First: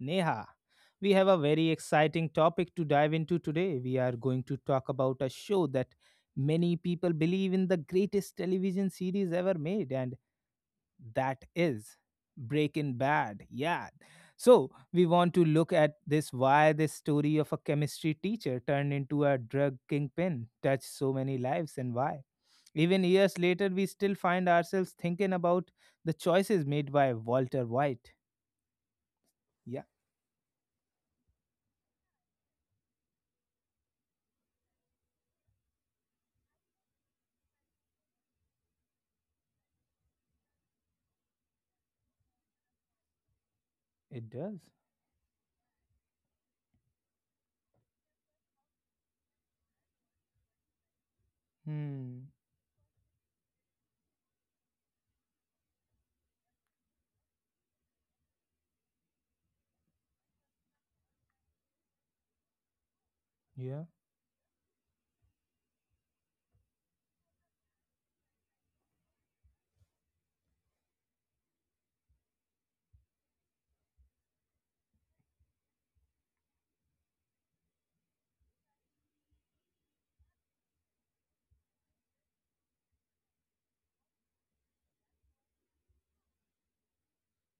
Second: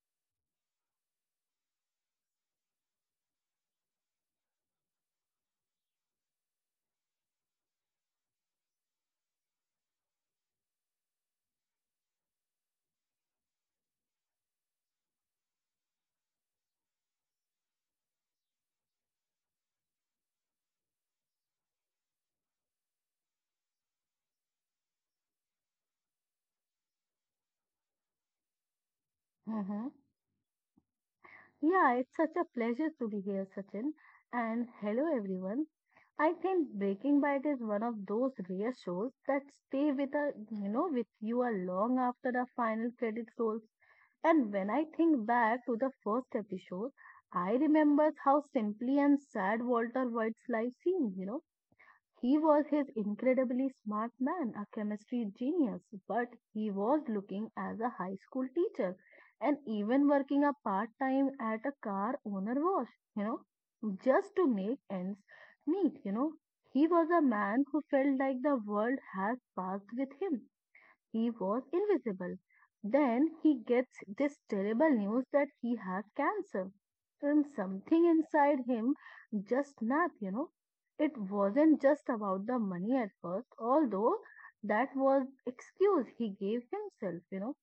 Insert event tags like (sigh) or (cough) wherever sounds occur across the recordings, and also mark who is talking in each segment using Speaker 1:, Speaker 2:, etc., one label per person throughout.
Speaker 1: Neha. We have a very exciting topic to dive into today. We are going to talk about a show that many people believe in the greatest television series ever made, and that is Breaking Bad. Yeah. So we want to look at this why this story of a chemistry teacher turned into a drug kingpin touched so many lives, and why. Even years later, we still find ourselves thinking about the choices made by Walter White. Yeah,
Speaker 2: Mm-hmm. Yeah, it's such a pleasure to be here, Sachin. And hello, everyone. I think Breaking Bad is one of those rare shows that stay with a with you a long after the final credits rolls.
Speaker 1: it
Speaker 2: And
Speaker 1: does.
Speaker 2: when I think back to the first episode, I remember how simply and sad Walter White's life seemed.
Speaker 1: Hmm.
Speaker 2: He was his incredibly smart man, a chemistry genius, but he was looking as a high school teacher and even working a part time at a car owner wash,
Speaker 1: Yeah.
Speaker 2: just to make ends meet, He was a man who felt like the world has passed with him he was invisible. Then he gets this terrible news that he has cancer. And something inside him just snapped, It wasn't just about the money at first, although that was excuse he gave himself,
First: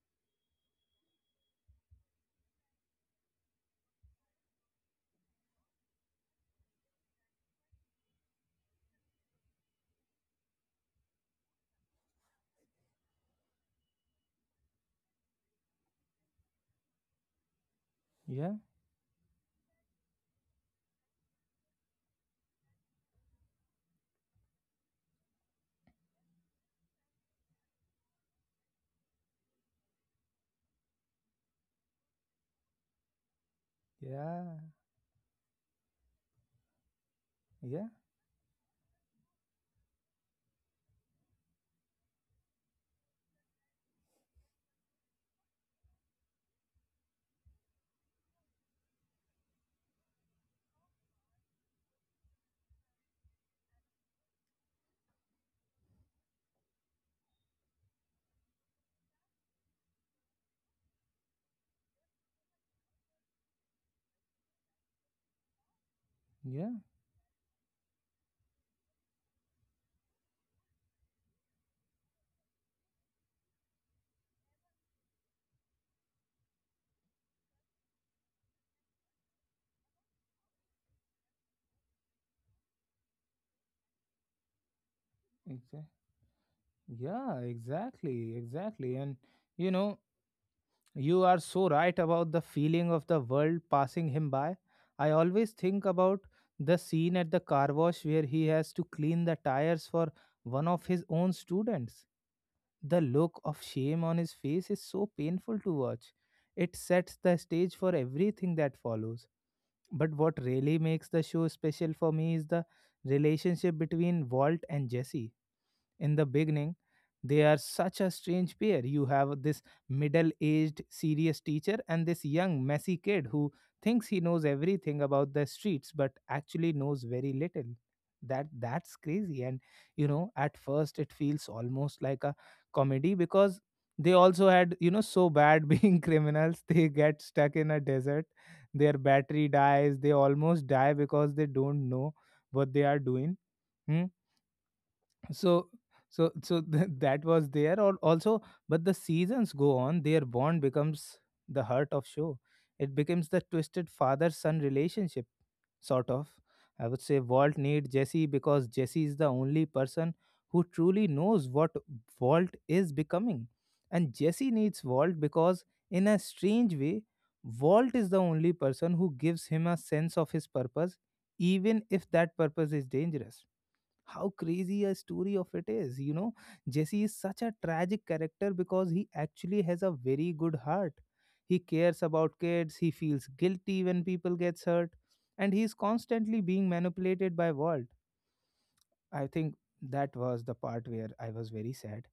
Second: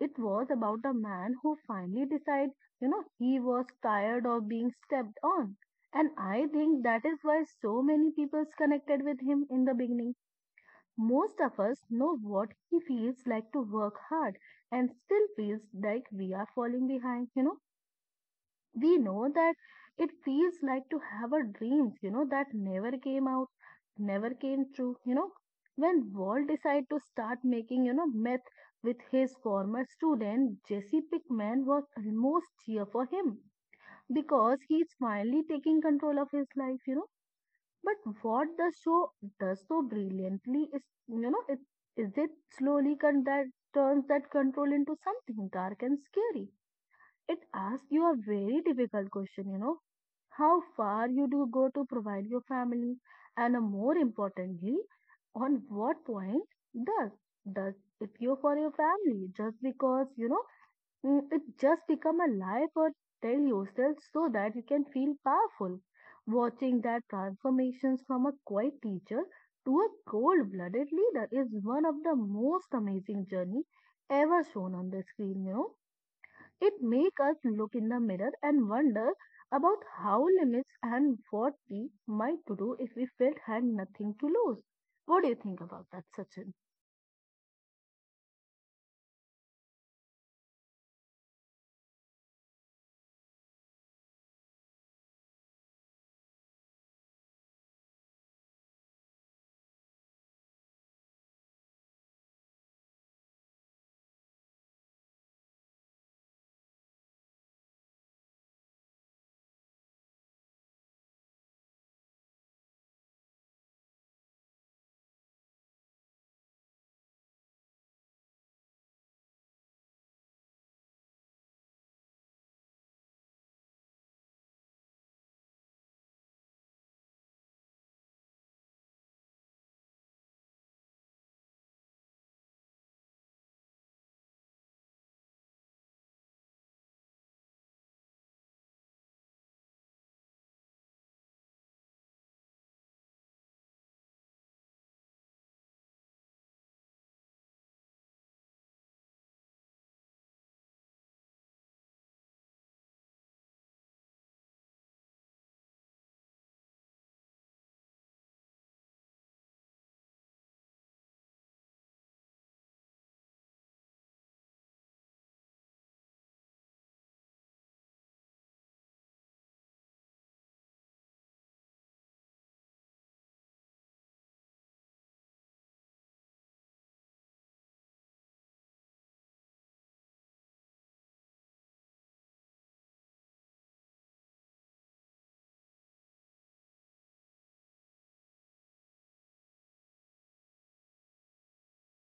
Speaker 2: It was about a man who finally decided, he was tired of being stepped on. And I think that is why so many people's connected with him in the beginning. Most of us know what he feels like to work hard and still feels like we are falling behind,
Speaker 1: Yeah.
Speaker 2: We know that it feels like to have a dreams, that never came out, never came true, When Walt decided to start making, meth with his former student, Jesse Pickman was almost cheer for him
Speaker 1: Yeah.
Speaker 2: because he's finally taking control of his life,
Speaker 1: Yeah.
Speaker 2: but what the show does so brilliantly is, you know, it is it slowly that turns that control into something dark and scary. It asks you a very difficult question, how far you do go to provide your family, and more importantly, on what point does does it you for your family just because Mm, it just become a lie for tell yourself so that you can feel powerful.
Speaker 1: Yeah.
Speaker 2: Watching that transformations from a quiet teacher to a cold-blooded leader is one of the most amazing journey ever shown on the screen, It make us look in the mirror and wonder about how limits and what we might to do if we felt had nothing to lose. What do you think
Speaker 1: Exactly.
Speaker 2: about that, Sachin?
Speaker 1: Yeah. Exactly. Exactly. And you know, you are so right about the feeling of the world passing him by. I always think about the scene at the car wash where he has to clean the tires for one of his own students. The look of shame on his face is so painful to watch. It sets the stage for everything that follows. But what really makes the show special for me is the relationship between Walt and Jesse. In the beginning, they are such a strange pair. You have this middle aged serious teacher and this young messy kid who thinks he knows everything about the streets, but actually knows very little. That that's crazy. And at first it feels almost like a comedy because they also had so bad (laughs) being criminals. They get stuck in a desert, their battery dies, they almost die because they don't know what they are doing. Hmm. So so (laughs) that was there or also. But the seasons go on, their bond becomes the heart of show. It becomes the twisted father son relationship, sort of. I would say Walt needs Jesse because Jesse is the only person who truly knows what Walt is becoming, and Jesse needs Walt because, in a strange way, Walt is the only person who gives him a sense of his purpose, even if that purpose is dangerous. How crazy a story of it is, jesse is such a tragic character because he actually has a very good heart. He cares about kids, he feels guilty when people gets hurt, and he is constantly being manipulated by Walt. I think that was the part where I was very sad.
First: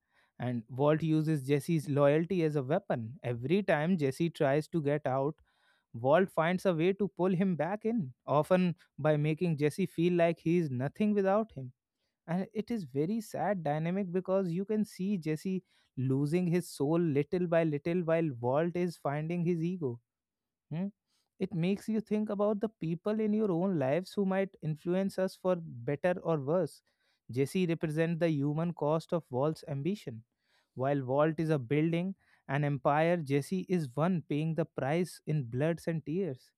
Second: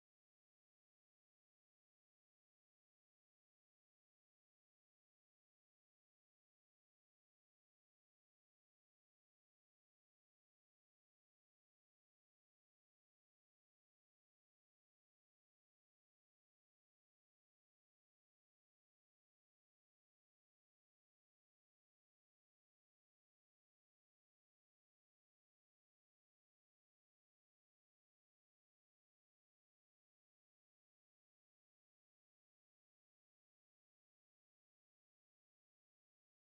Speaker 1: And Walt uses Jesse's loyalty as a weapon. Every time Jesse tries to get out, Walt finds a way to pull him back in, often by making Jesse feel like he is nothing without him. And it is very sad dynamic because you can see Jesse losing his soul little by little while Walt is finding his ego. Hmm? It makes you think about the people in your own lives who might influence us for better or worse. Jesse represents the human cost of Walt's ambition. While Walt is a building an empire, Jesse is one paying the price in bloods and tears.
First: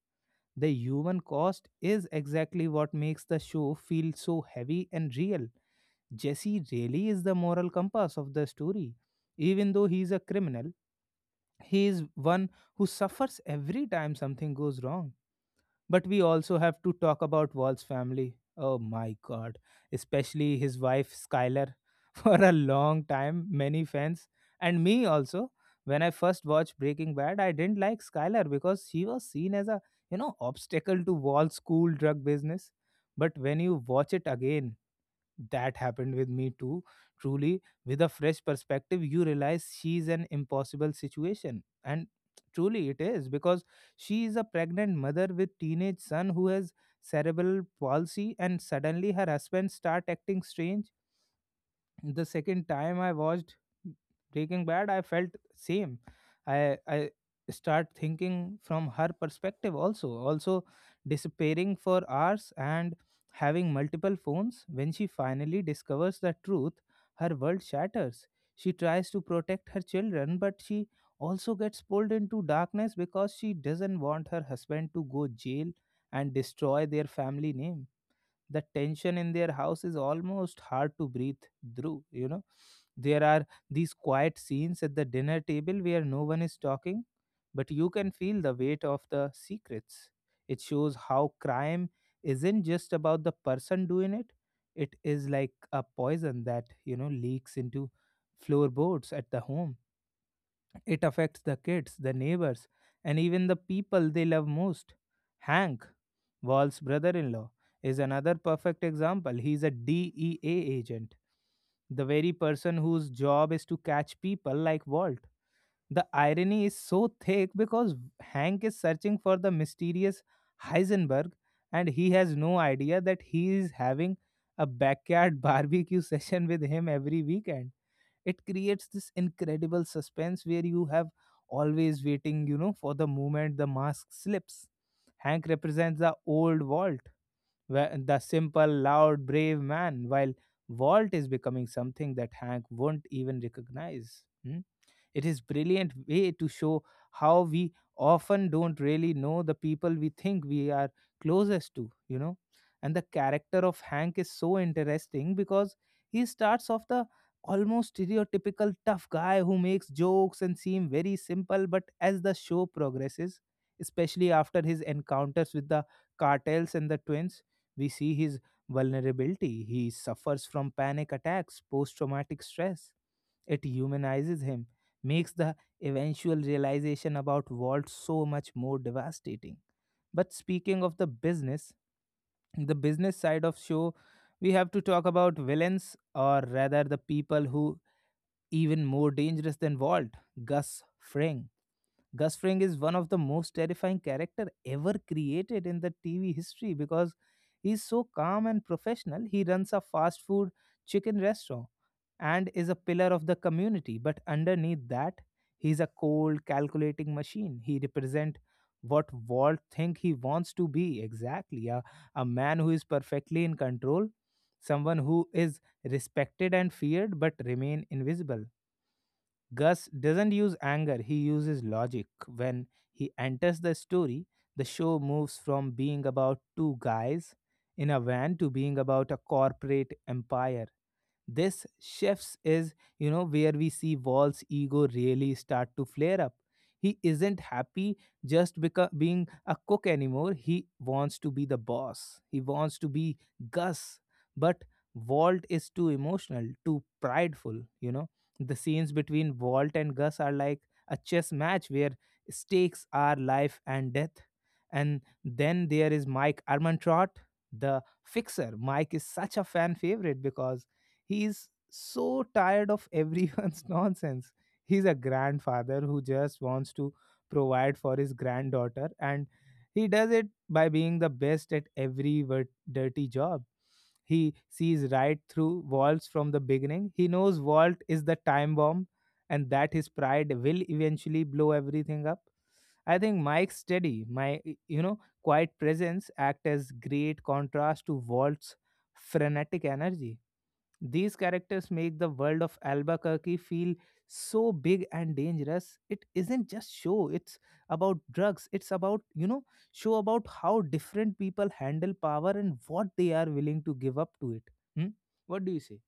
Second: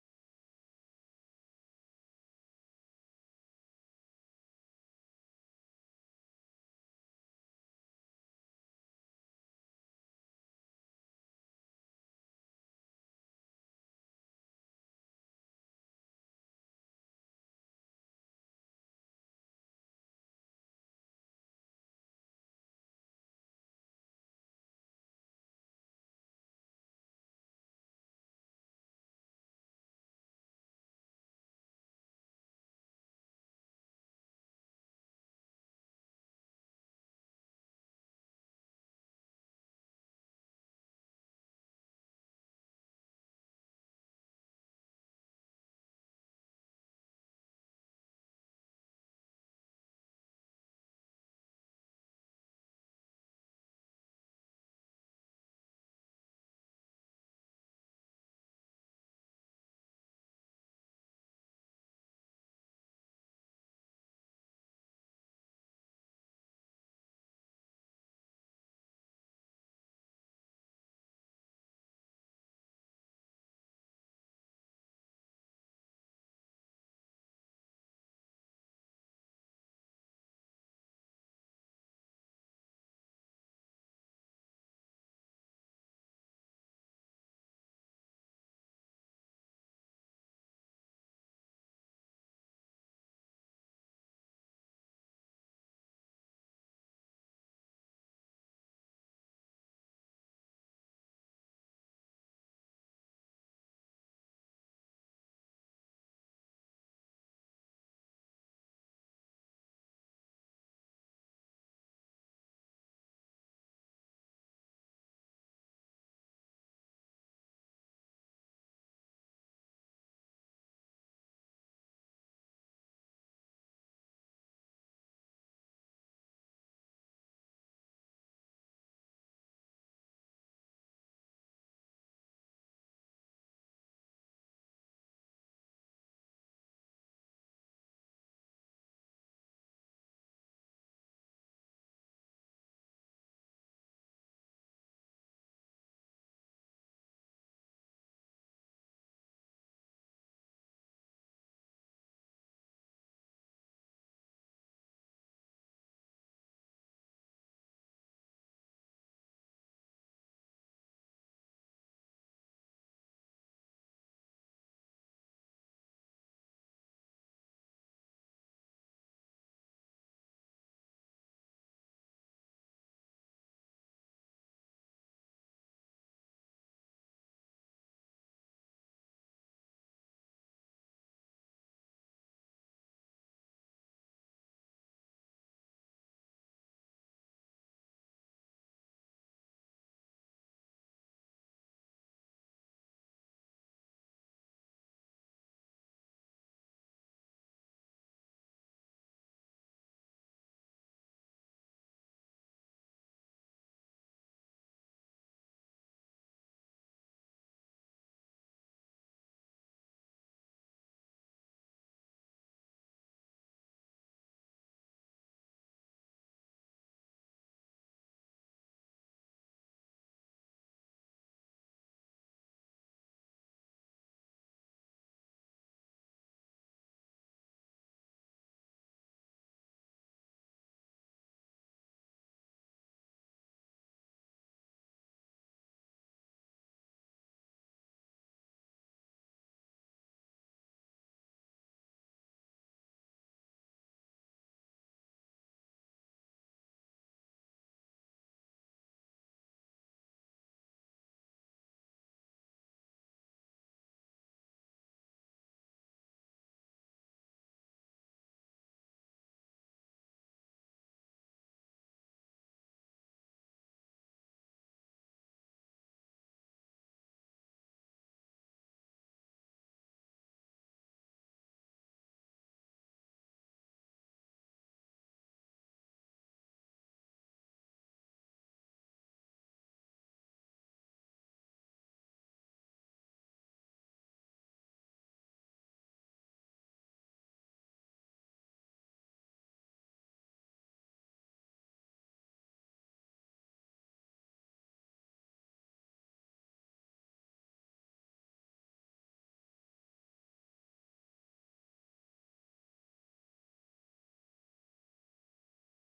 Speaker 1: The human cost is exactly what makes the show feel so heavy and real. Jesse really is the moral compass of the story. Even though he is a criminal, he is one who suffers every time something goes wrong. But we also have to talk about Walt's family. Oh my god, especially his wife Skylar. (laughs) For a long time, many fans, and me also. When I first watched Breaking Bad, I didn't like Skylar because she was seen as a, obstacle to Walt's cool drug business. But when you watch it again, that happened with me too, truly. With a fresh perspective you realize she's an impossible situation, and truly it is because she is a pregnant mother with teenage son who has cerebral palsy, and suddenly her husband start acting strange. The second time I watched Breaking Bad, I felt same. I start thinking from her perspective also. Also disappearing for hours and having multiple phones. When she finally discovers the truth, her world shatters. She tries to protect her children, but she also gets pulled into darkness because she doesn't want her husband to go jail and destroy their family name. The tension in their house is almost hard to breathe through, there are these quiet scenes at the dinner table where no one is talking, but you can feel the weight of the secrets. It shows how crime isn't just about the person doing it. It is like a poison that leaks into floorboards at the home. It affects the kids, the neighbors, and even the people they love most. Hank, Wall's brother in law, is another perfect example. He's a DEA agent, the very person whose job is to catch people like Walt. The irony is so thick because Hank is searching for the mysterious Heisenberg, and he has no idea that he is having a backyard (laughs) barbecue session with him every weekend. It creates this incredible suspense where you have always waiting, for the moment the mask slips. Hank represents the old Walt, the simple loud brave man, while Walt is becoming something that Hank won't even recognize. Hmm? It is brilliant way to show how we often don't really know the people we think we are closest to, And the character of Hank is so interesting because he starts off the almost stereotypical tough guy who makes jokes and seem very simple, but as the show progresses, especially after his encounters with the cartels and the twins, we see his vulnerability. He suffers from panic attacks, post traumatic stress. It humanizes him, makes the eventual realization about Walt so much more devastating. But speaking of the business side of show, we have to talk about villains, or rather the people who even more dangerous than Walt, Gus Fring. Gus Fring is one of the most terrifying character ever created in the TV history because he's so calm and professional. He runs a fast food chicken restaurant and is a pillar of the community. But underneath that, he's a cold, calculating machine. He represent what Walt think he wants to be exactly, a man who is perfectly in control, someone who is respected and feared but remain invisible. Gus doesn't use anger, he uses logic. When he enters the story, the show moves from being about two guys in a van to being about a corporate empire. This shifts is where we see Wall's ego really start to flare up. He isn't happy just because being a cook anymore. He wants to be the boss. He wants to be Gus, but Walt is too emotional, too prideful. You know the scenes between Walt and Gus are like a chess match where stakes are life and death. And then there is Mike Armantrout, the fixer. Mike is such a fan favorite because he's so tired of everyone's (laughs) nonsense. He's a grandfather who just wants to provide for his granddaughter, and he does it by being the best at every dirty job. He sees right through Waltz from the beginning. He knows Walt is the time bomb and that his pride will eventually blow everything up. I think Mike's steady, my quiet presence act as great contrast to Walt's frenetic energy. These characters make the world of Albuquerque feel so big and dangerous. It isn't just show, it's about drugs. It's about, show about how different people handle power and what they are willing to give up to it. Hmm? What do you say?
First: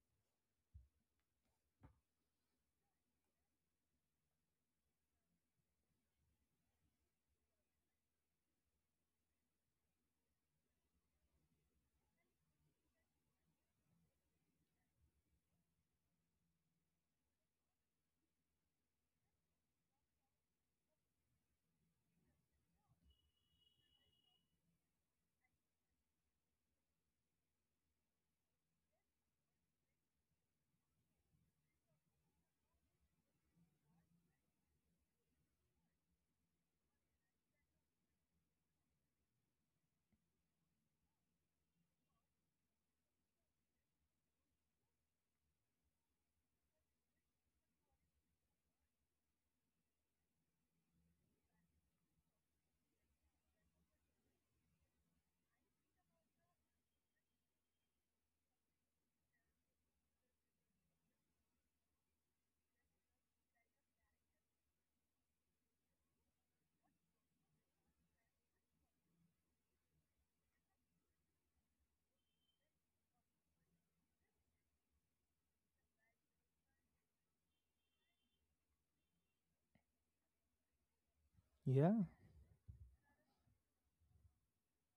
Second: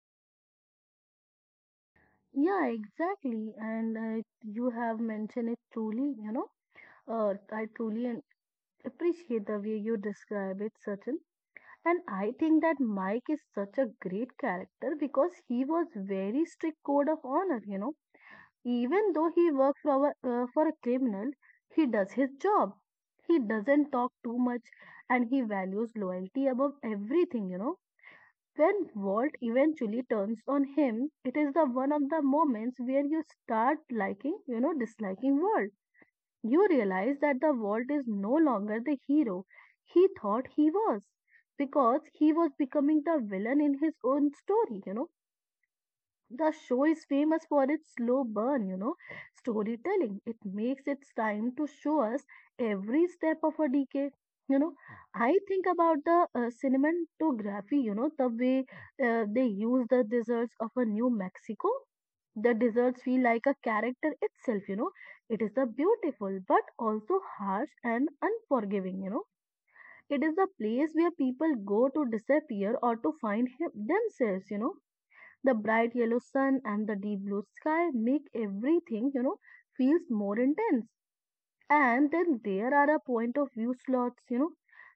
Speaker 2: Yeah, exactly. And you have mentioned it truly, earth. I truly appreciate the way you describe it, Sachin. And I think that Mike is such a great character because he was very strict code of honor, Even though he works for a criminal, he does his job. He doesn't talk too much and he values loyalty above everything, When Walt eventually turns on him, it is the one of the moments where you start liking, disliking Walt you realize that the vault is no longer the hero he thought he was because he was becoming the villain in his own story, The show is famous for its slow burn, storytelling. It makes its time to show us every step of a decade. You know, I think about the cinematography, the way they use the deserts of a New Mexico. The deserts feel like a character itself, It is a beautiful but also harsh and unforgiving, It is the place where people go to disappear or to find themselves, the bright yellow sun and the deep blue sky make everything, feels more intense.
Speaker 1: Yeah,
Speaker 2: And then there are a point of view slots,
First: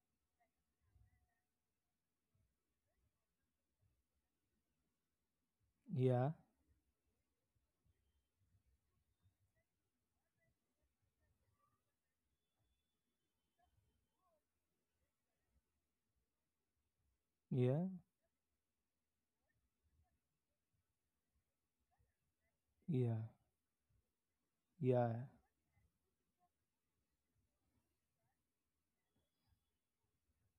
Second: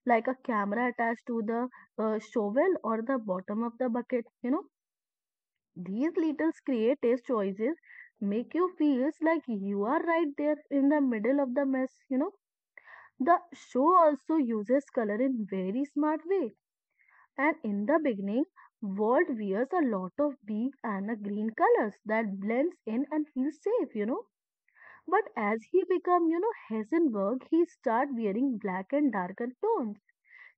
Speaker 2: like a camera attached to the shovel or the bottom of the bucket, These
Speaker 1: yeah,
Speaker 2: little creative choices make you feels like you are right there in the middle of the mess, The show also uses color in very smart way and
Speaker 1: yeah,
Speaker 2: in the beginning, world wears a lot of big and a green colors that blends in
Speaker 1: yeah,
Speaker 2: and feels safe,
Speaker 1: yeah.
Speaker 2: But as he become, Heisenberg, he start wearing black and darker tones.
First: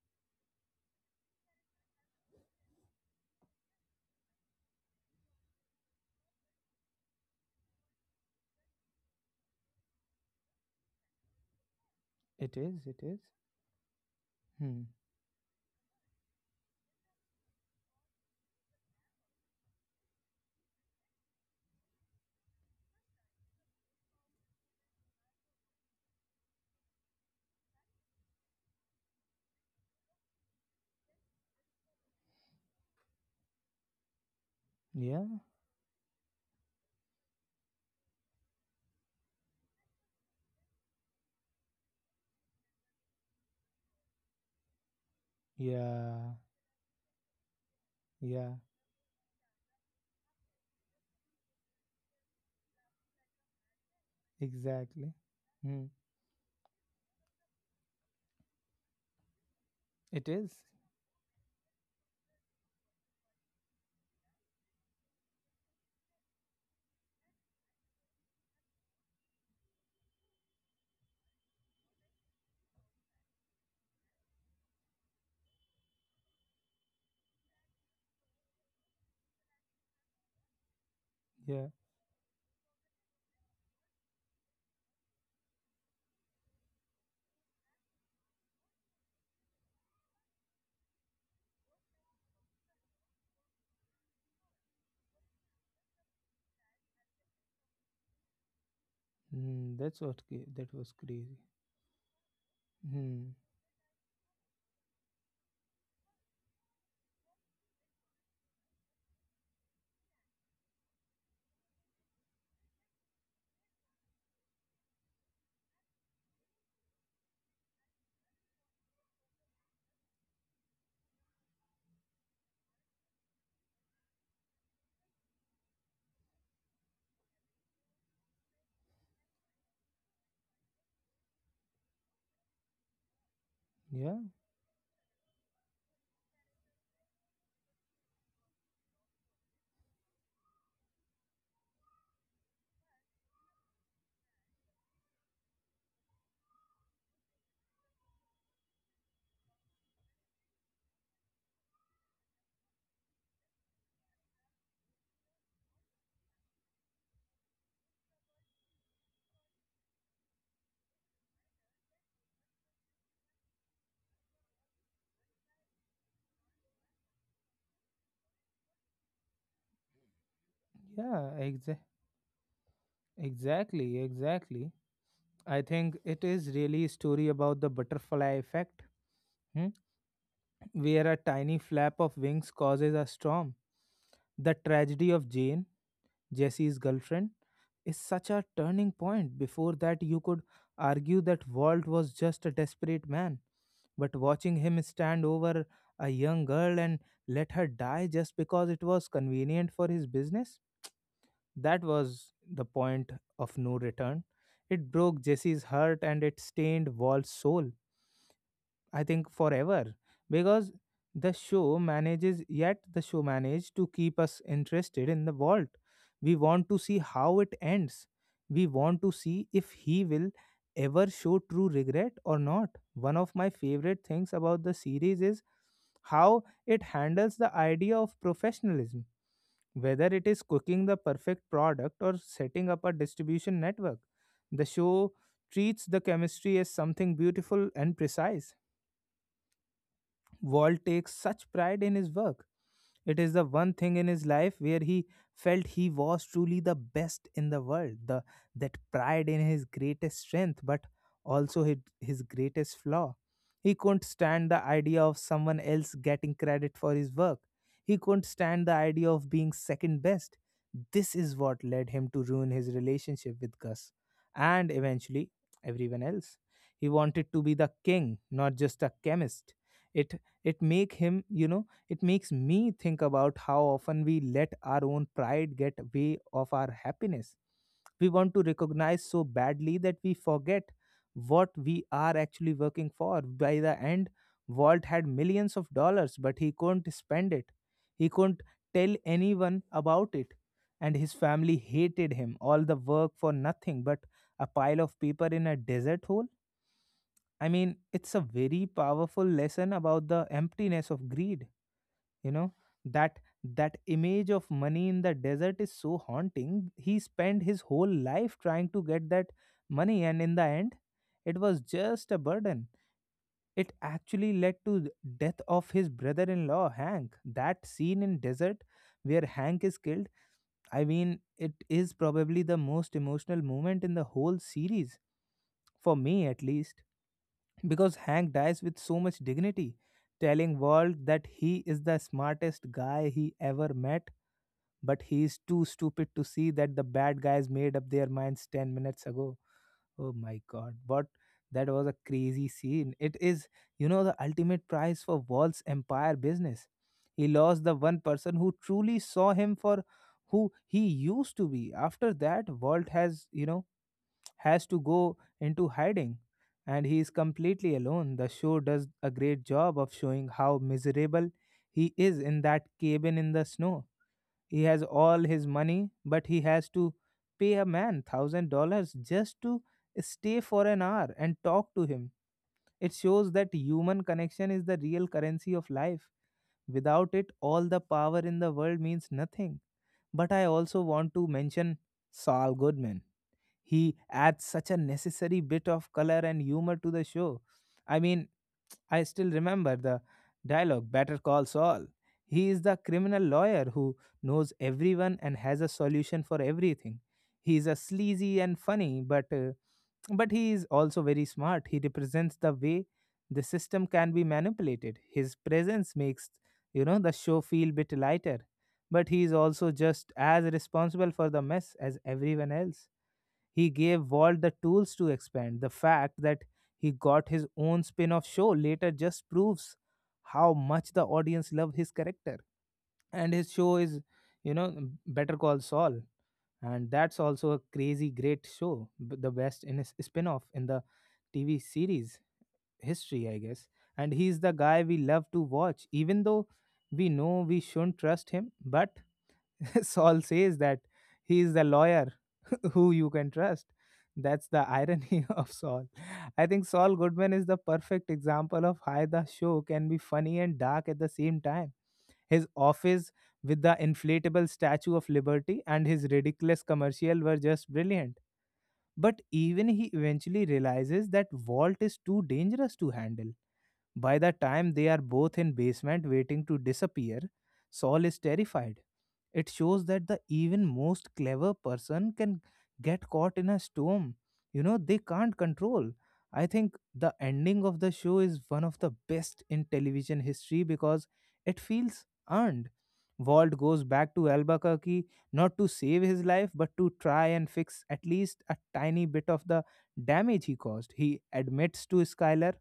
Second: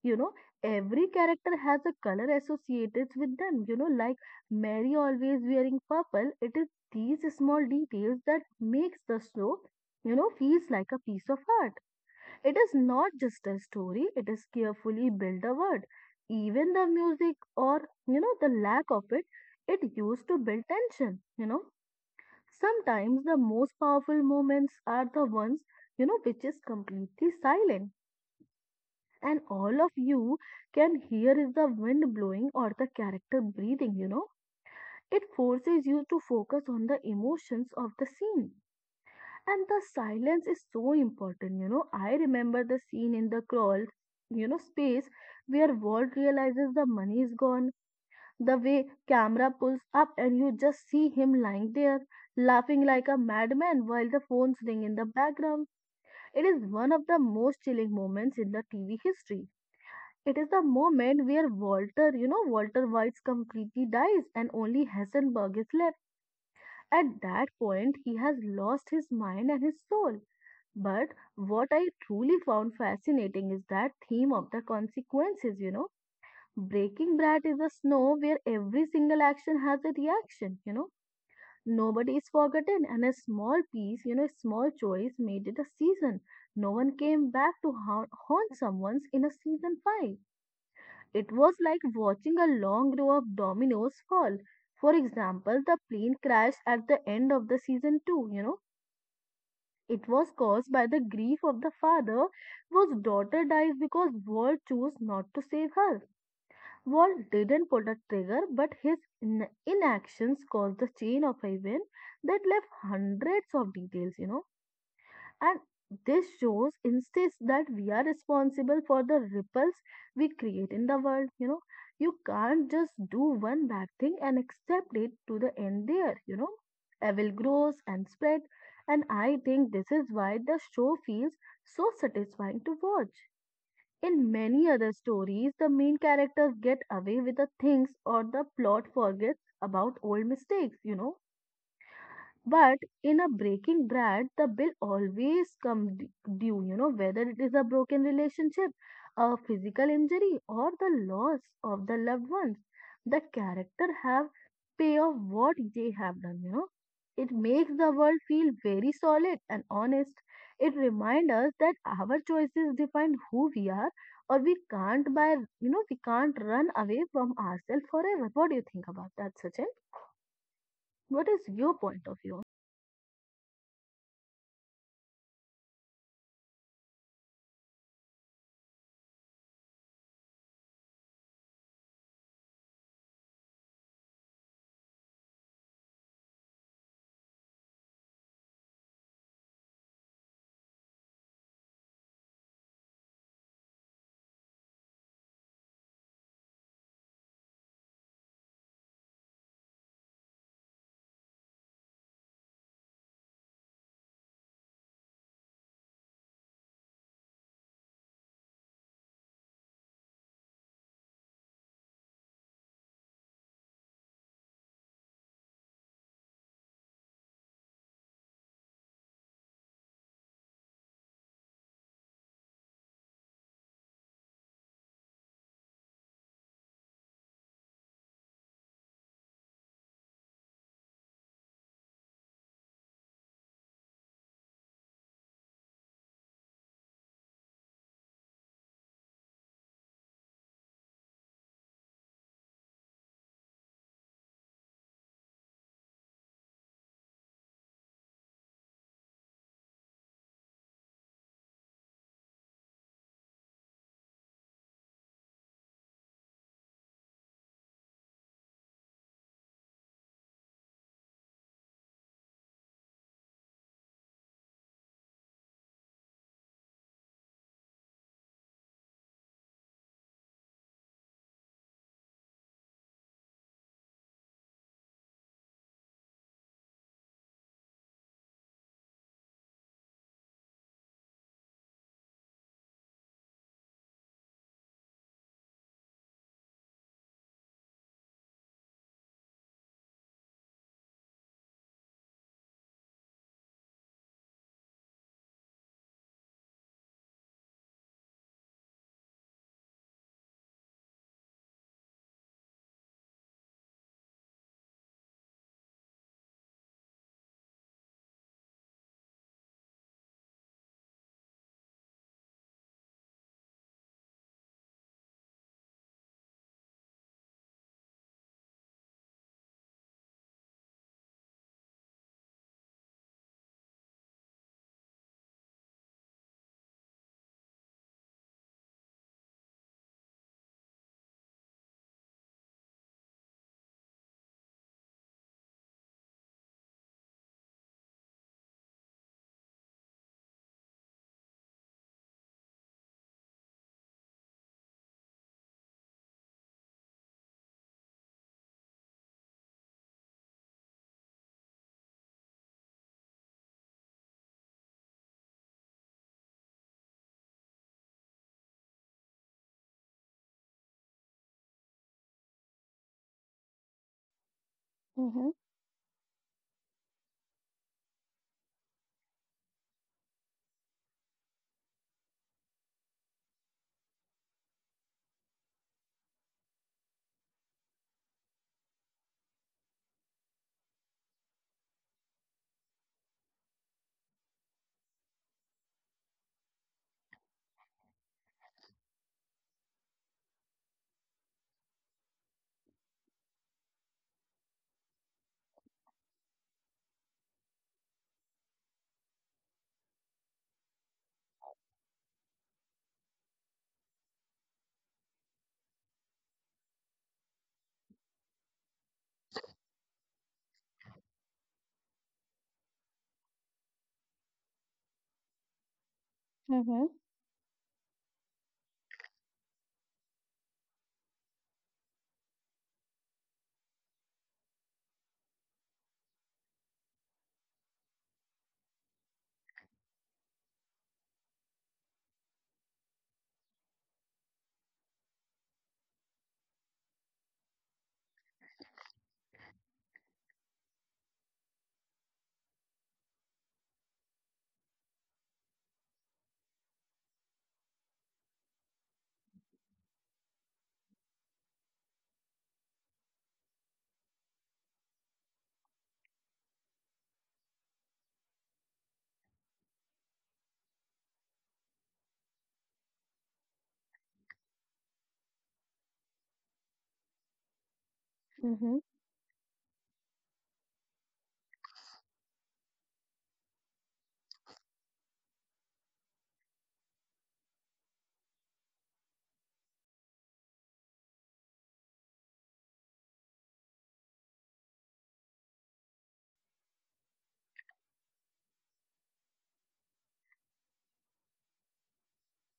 Speaker 2: You know, every character has a color associated with them. Like Mary always wearing purple. It is these small details that makes the show, feels like a piece of art. It
Speaker 1: It
Speaker 2: is
Speaker 1: is, it
Speaker 2: not
Speaker 1: is.
Speaker 2: just a story, it is
Speaker 1: Hmm.
Speaker 2: carefully built a word. Even the music or, the lack of it, it used to build tension, Sometimes the most powerful moments are the ones, which is completely silent. And all of you can hear is the wind blowing or the character breathing,
Speaker 1: Yeah,
Speaker 2: It forces you to focus on the emotions of the scene and the silence is so important, I remember the scene in the crawl, space where Walt
Speaker 1: yeah,
Speaker 2: realizes the money is gone.
Speaker 1: yeah,
Speaker 2: The way camera pulls up and you just see him lying there, laughing like a madman while the phones ring in the
Speaker 1: exactly.
Speaker 2: background.
Speaker 1: Hmm.
Speaker 2: It is one of the most chilling moments in the TV history.
Speaker 1: It
Speaker 2: It is the
Speaker 1: is.
Speaker 2: moment where Walter, Walter White's completely dies and only Hessenberg is left at that point, he has lost his mind and his soul. But what I truly found fascinating is that theme of the consequences, Breaking Brad is a snow where every single action has a reaction,
Speaker 1: Yeah.
Speaker 2: Nobody is forgotten, and a small piece, a small choice made it a season. No one came back to haunt someone's in a season five. It was like watching a long row of dominoes fall. For example, the plane crash at the end of the season 2,
Speaker 1: Hmm. That's
Speaker 2: it
Speaker 1: what,
Speaker 2: was
Speaker 1: that
Speaker 2: caused by
Speaker 1: was
Speaker 2: the
Speaker 1: crazy.
Speaker 2: grief of the father whose
Speaker 1: Hmm.
Speaker 2: daughter dies because Walt chose not to save her. Walt didn't pull the trigger, but his inactions caused the chain of events that left hundreds of details, and this shows insists that we are responsible for the ripples we create in the world. You can't just do one bad thing and accept it to the end there. Evil grows and spread. And I think this is why the show feels so satisfying to watch.
Speaker 1: Yeah.
Speaker 2: In many other stories, the main characters get away with the things or the plot forgets about old mistakes, but in a breaking bread, the bill always come due, whether it is a broken relationship, a physical injury, or the loss of the loved ones. The character have pay off what they have done, It makes the world feel very solid and honest. It reminds us that our choices define who we are, or we can't buy. We can't run away from ourselves forever. What do you think about that, Sachin? What
Speaker 1: Yeah,
Speaker 2: is your point of view?
Speaker 1: exactly, exactly. I think it is really a story about the butterfly effect, hmm? Where a tiny flap of wings causes a storm. The tragedy of Jane, Jesse's girlfriend, is such a turning point. Before that, you could argue that Walt was just a desperate man, but watching him stand over a young girl and let her die just because it was convenient for his business. That was the point of no return. It broke Jesse's heart and it stained Walt's soul, I think forever, because yet the show managed to keep us interested in the Walt. We want to see how it ends. We want to see if he will ever show true regret or not. One of my favorite things about the series is how it handles the idea of professionalism, whether it is cooking the perfect product or setting up a distribution network. The show treats the chemistry as something beautiful and precise. Walt takes such pride in his work. It is the one thing in his life where he felt he was truly the best in the world. The that pride in his greatest strength, but also his greatest flaw. He couldn't stand the idea of someone else getting credit for his work. He couldn't stand the idea of being second best. This is what led him to ruin his relationship with Gus and eventually everyone else. He wanted to be the king, not just a chemist. It it make him. It makes me think about how often we let our own pride get way of our happiness. We want to recognize so badly that we forget what we are actually working for. By the end, Walt had millions of dollars, but he couldn't spend it. He couldn't tell anyone about it. And his family hated him. All the work for nothing but a pile of paper in a desert hole. I mean, it's a very powerful lesson about the emptiness of greed. You know that that image of money in the desert is so haunting. He spent his whole life trying to get that money, and in the end, it was just a burden. It actually led to the death of his brother-in-law Hank. That scene in desert where Hank is killed. I mean, it is probably the most emotional moment in the whole series, for me at least, because Hank dies with so much dignity, telling Walt that he is the smartest guy he ever met, but he is too stupid to see that the bad guys made up their minds 10 minutes ago. Oh my god, what that was a crazy scene. It is, you know, the ultimate prize for Walt's empire business. He lost the one person who truly saw him for who he used to be. After that, Walt has, you know, has to go into hiding and he is completely alone. The show does a great job of showing how miserable he is in that cabin in the snow. He has all his money, but he has to pay a man $1,000 just to stay for an hour and talk to him. It shows that human connection is the real currency of life. Without it, all the power in the world means nothing. But I also want to mention Saul Goodman. He adds such a necessary bit of color and humor to the show. I mean, I still remember the dialogue Better Call Saul. He is the criminal lawyer who knows everyone and has a solution for everything. He is a sleazy and funny, but he is also very smart. He represents the way the system can be manipulated. His presence makes, you know, the show feel bit lighter, but he is also just as responsible for the mess as everyone else. He gave Walt the tools to expand. The fact that
Speaker 2: Mhm.
Speaker 1: he got his own spin off show later just proves how much the audience loved his character. And his show is, you know, Better Call Saul. And that's also a crazy great show, the best in his spin off in the TV series history, I guess. And he's the guy we love to watch, even though we know we shouldn't trust him. But (laughs) Saul says that he is the lawyer (laughs) who you can trust. That's the irony (laughs) of Saul. I think Saul Goodman is the perfect example of how the show can be funny and dark at the same time. His office with the inflatable Statue of Liberty and his ridiculous commercial were just brilliant. But even he eventually realizes that Walt is too dangerous to handle. By the time they are both in basement waiting to disappear, Saul is terrified.
Speaker 2: Mhm.
Speaker 1: It shows that the even most clever person can get caught in a storm, you know, they can't control. I think the ending of the show is one of the best in television history because it feels earned. Walt goes back to Albuquerque not to save his life but to try and fix at least a tiny bit of the damage he caused. He admits to Skylar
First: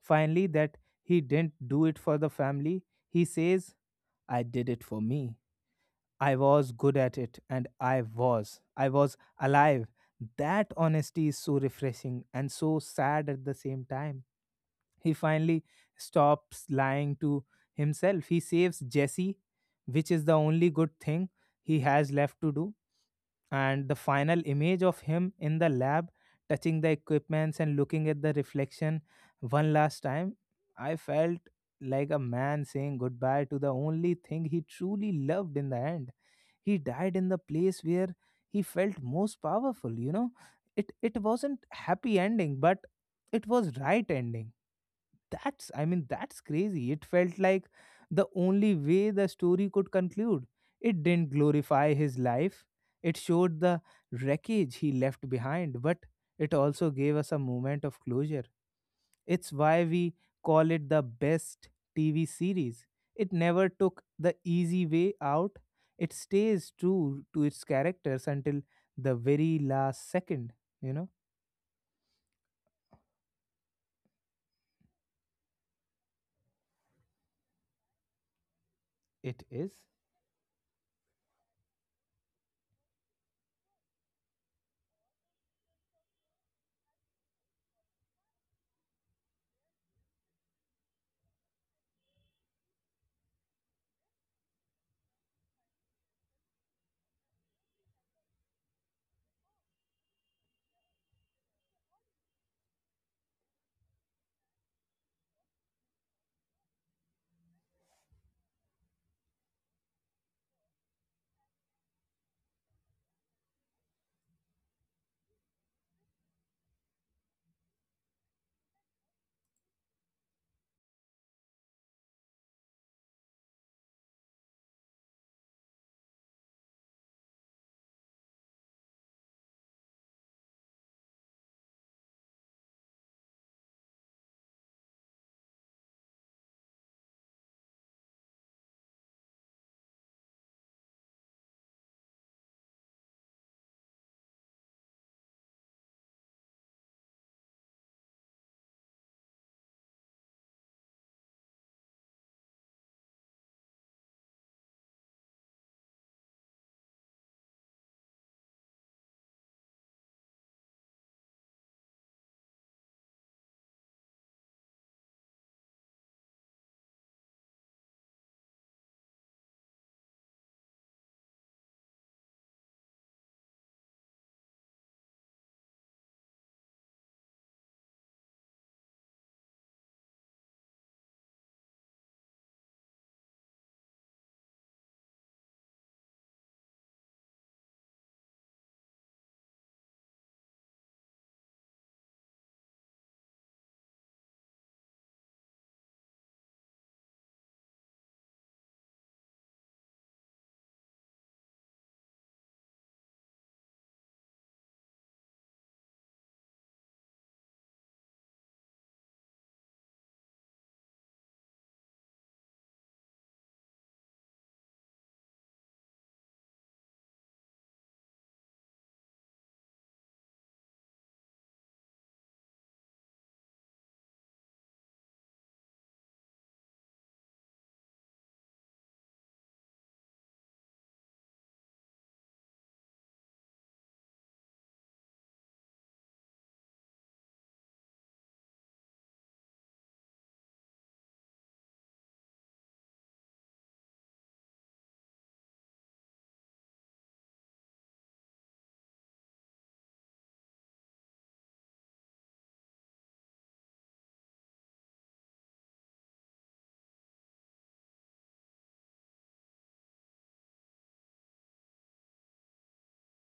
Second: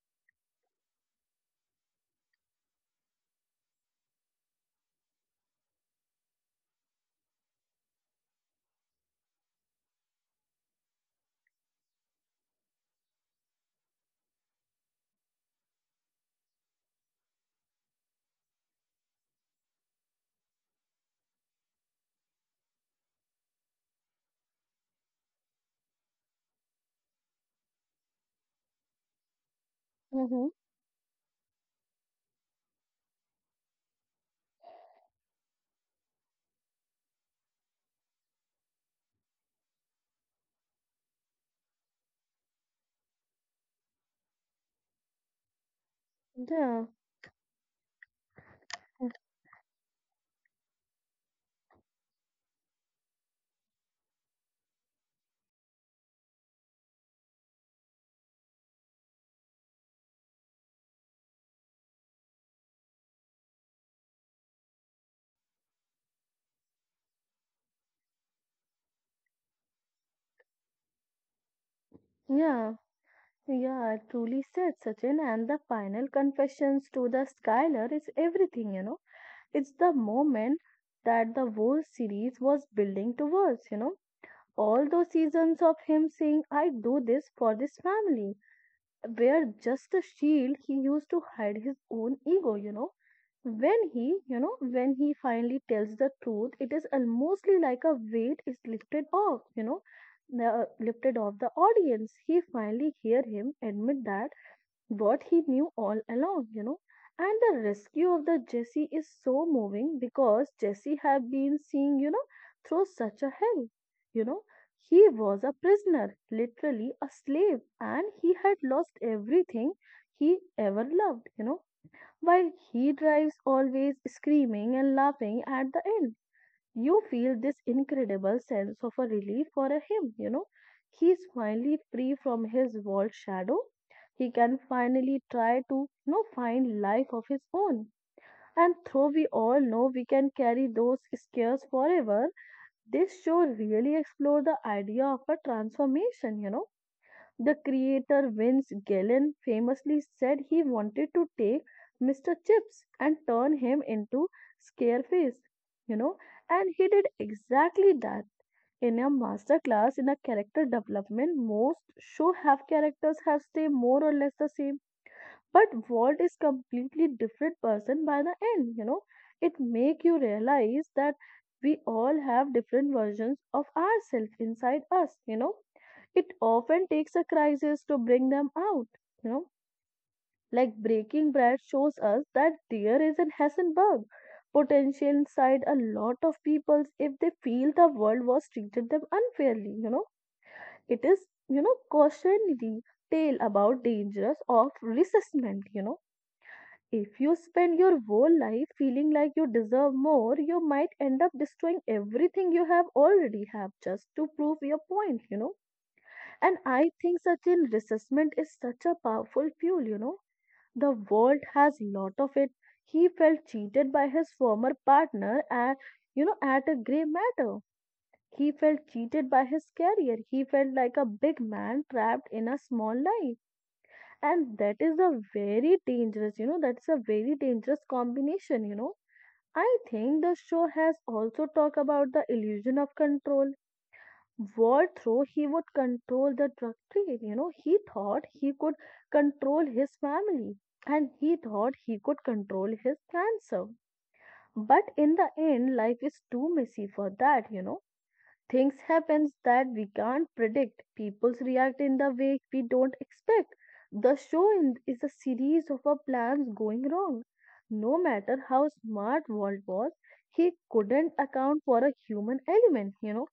Speaker 1: finally that he didn't do it for the family. He says, I did it for me. I was good at it and I was. I was alive. That honesty is so refreshing and so sad at the same time. He finally stops lying to himself. He saves Jesse, which is the only good thing he has left to do. And the final image of him in the lab, touching the equipments and looking at the reflection one last time,
Speaker 2: Mhm.
Speaker 1: I felt like a man saying goodbye to the only thing he truly loved in the end. He died in the place where he felt most powerful, you know. It wasn't happy ending but it was right ending. That's, I mean, that's
Speaker 2: Yeah.
Speaker 1: crazy. It felt like the only way the story could conclude. It didn't glorify his life, it showed the wreckage he left behind, but it also gave us a moment of closure. It's why we call it the best TV series. It never took the easy way out, it stays true to its characters until the very last second, you know?
Speaker 2: Yeah. Yeah. Truly said, Sachin. And the final confessions to the Skylar is everything.
Speaker 1: It
Speaker 2: It's
Speaker 1: is?
Speaker 2: the moment that the whole series was building towards. All those seasons of him saying, "I do this for this family," were just a shield he used to hide his own ego, When he, when he finally tells the truth, it is almostly like a weight is lifted off, the, lifted off the audience. He finally hear him admit that what he knew all along, And the rescue of the Jesse is so moving because Jesse had been seeing, through such a hell. You know, he was a prisoner, literally a slave, and he had lost everything he ever loved, While he drives always screaming and laughing at the end you feel this incredible sense of a relief for a him, He's finally free from his vault shadow. He can finally try to find life of his own. And though we all know we can carry those scares forever, this show really explore the idea of a transformation, the creator Vince Gillian famously said he wanted to take Mr. Chips and turn him into Scareface, you know, and he did exactly that. In a master class in a character development, most show have characters have stay more or less the same, but Walt is completely different person by the end. It make you realize that we all have different versions of ourselves inside us. It often takes a crisis to bring them out. You know, like Breaking Bad shows us that there is in Hessenberg potential inside a lot of people if they feel the world was treated them unfairly. It is cautionary tale about dangers of resentment. If you spend your whole life feeling like you deserve more, you might end up destroying everything you have already have just to prove your point. And I think, Sachin, resentment is such a powerful fuel. The world has lot of it. He felt cheated by his former partner at a grey matter. He felt cheated by his career. He felt like a big man trapped in a small life. And that is a very dangerous. That's a very dangerous combination. I think the show has also talked about the illusion of control. War through he would control the drug trade. He thought he could control his family, and he thought he could control his cancer, but in the end life is too messy for that. Things happens that we can't predict. People react in the way we don't expect. Is a series of our plans going wrong. No matter how smart Walt was, he couldn't account for a human element.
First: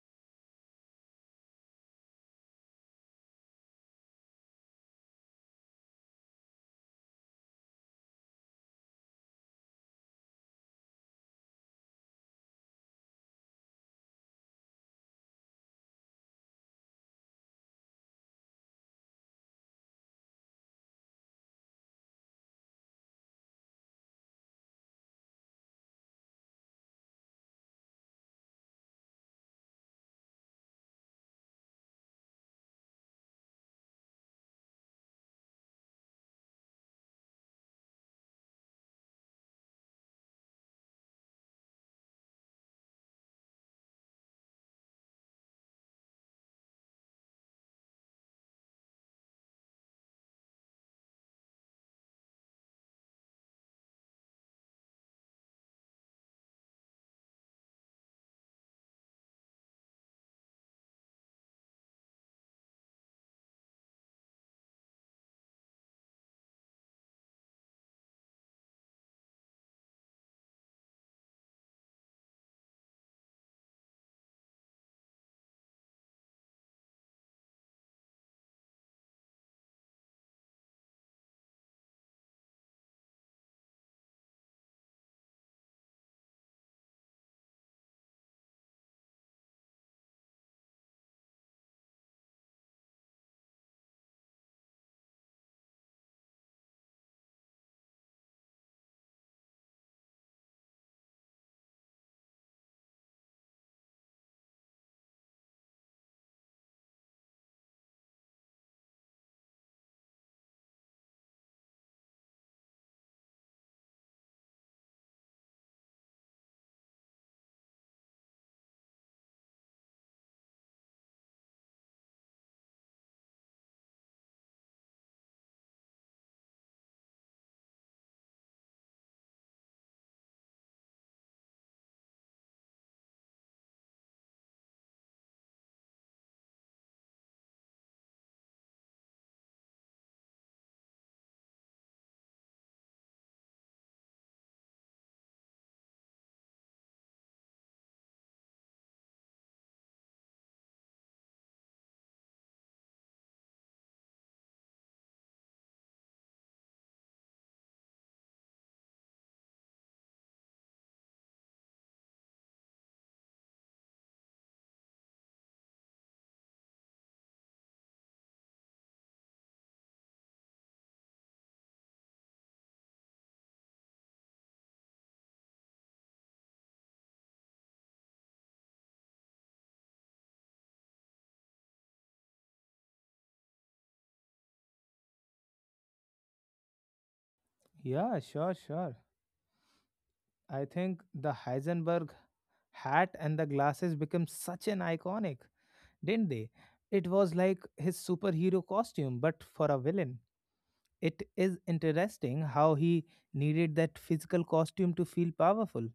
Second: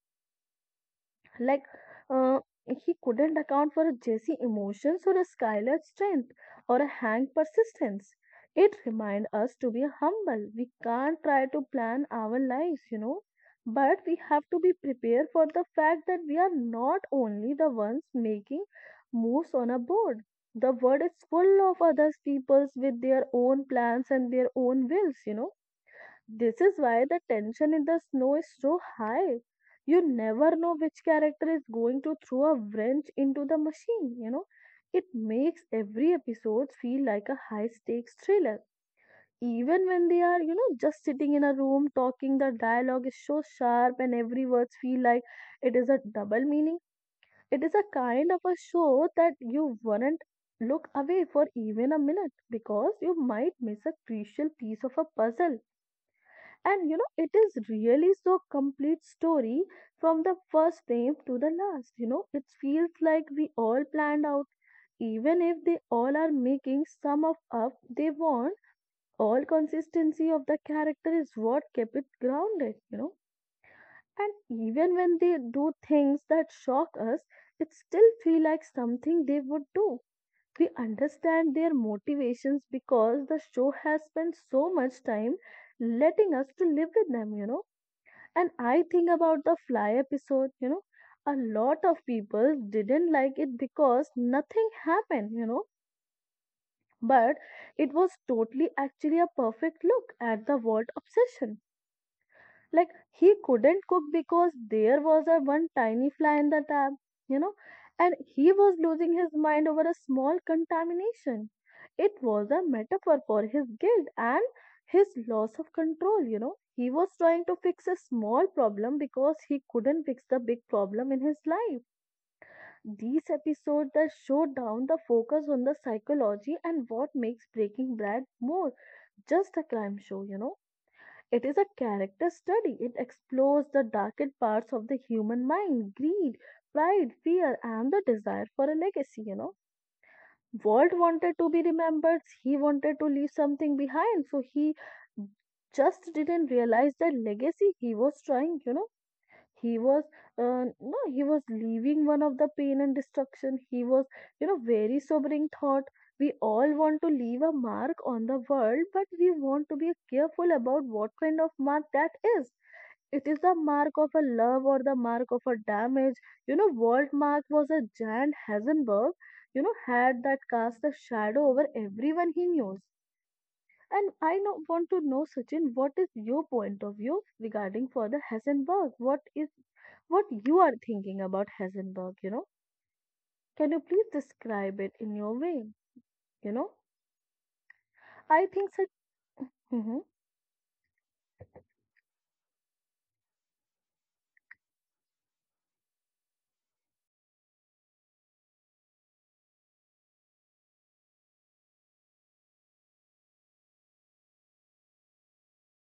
Speaker 2: like, uh, he couldn't account for a Jesse emotions, or a Skylar strength, or a Hank persistence. It reminds us to be humble. We can't try to plan our lives, but we have to be prepared for the fact that we are not only the ones making moves on a board. The world is full of other peoples with their own plans and their own wills. This is why the tension in the snow is so high. You never know which character is going to throw a wrench into the machine. It makes every episode feel like a high stakes thriller. Even when they are, just sitting in a room talking, the dialogue is so sharp and every word feel like it is a double meaning. It is a kind of a show that you wouldn't look away for even a minute because you might miss a crucial piece of a puzzle, and it is really so complete story from the first frame to the last. It feels like we all planned out, even if they all are making some of up they want. All consistency of the character is what kept it grounded. And even when they do things that shock us, it still feel like something they would do. We understand their motivations because the show has spent so much time letting us to live with them. And I think about the fly episode, a lot of people didn't like it because nothing happened, but it was totally actually a perfect look at the world obsession. Like, he couldn't cook because there was a one tiny fly in the tap, you know, and he was losing his mind over a small contamination. It was a metaphor for his guilt and his loss of control. He was trying to fix a small problem because he couldn't fix the big problem in his life. These episodes that show down the focus on the psychology and what makes Breaking Bad more just a crime show. It is a character study. It explores the darkest parts of the human mind: greed, pride, fear, and the desire for a legacy. Walt wanted to be remembered, he wanted to leave something behind, so he just didn't realize the legacy he was trying, he was no, he was leaving one of the pain and destruction he was. Very sobering thought. We all want to leave a mark on the world, but we want to be careful about what kind of mark that is. It is the mark of a love or the mark of a damage. World mark was a giant Heisenberg, you know, had that cast a shadow over everyone he knew. And I know, want to know, Sachin, what is your point of view regarding for the Heisenberg? What is what you are thinking about Heisenberg, Can you please describe it in your way? You know,
Speaker 1: Yeah,
Speaker 2: I
Speaker 1: sure,
Speaker 2: think that.
Speaker 1: sure.
Speaker 2: Mm-hmm,
Speaker 1: I think the Heisenberg hat and the glasses became such an iconic, didn't they? It was like his superhero costume, but for a villain. It is interesting how he needed that physical costume to feel powerful.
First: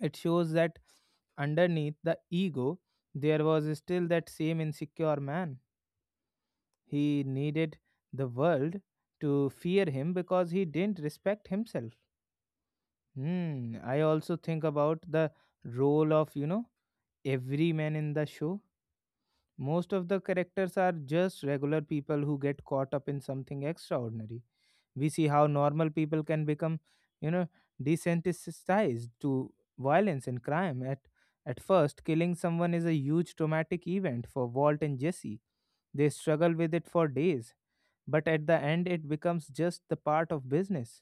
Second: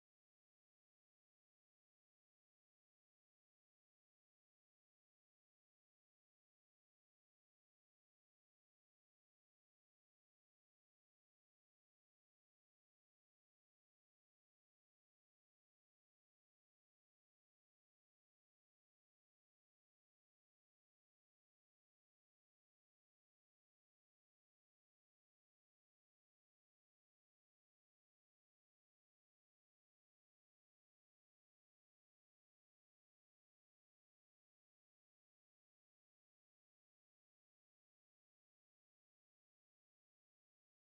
Speaker 1: It shows that underneath the ego, there was still that same insecure man. He needed the world to fear him because he didn't respect himself. Hmm. I also think about the role of, you know, every man in the show. Most of the characters are just regular people who get caught up in something extraordinary. We see how normal people can become, you know, desensitized to violence and crime. At first, killing someone is a huge traumatic event for Walt and Jesse. They struggle with it for days, but at the end it becomes just the part of business.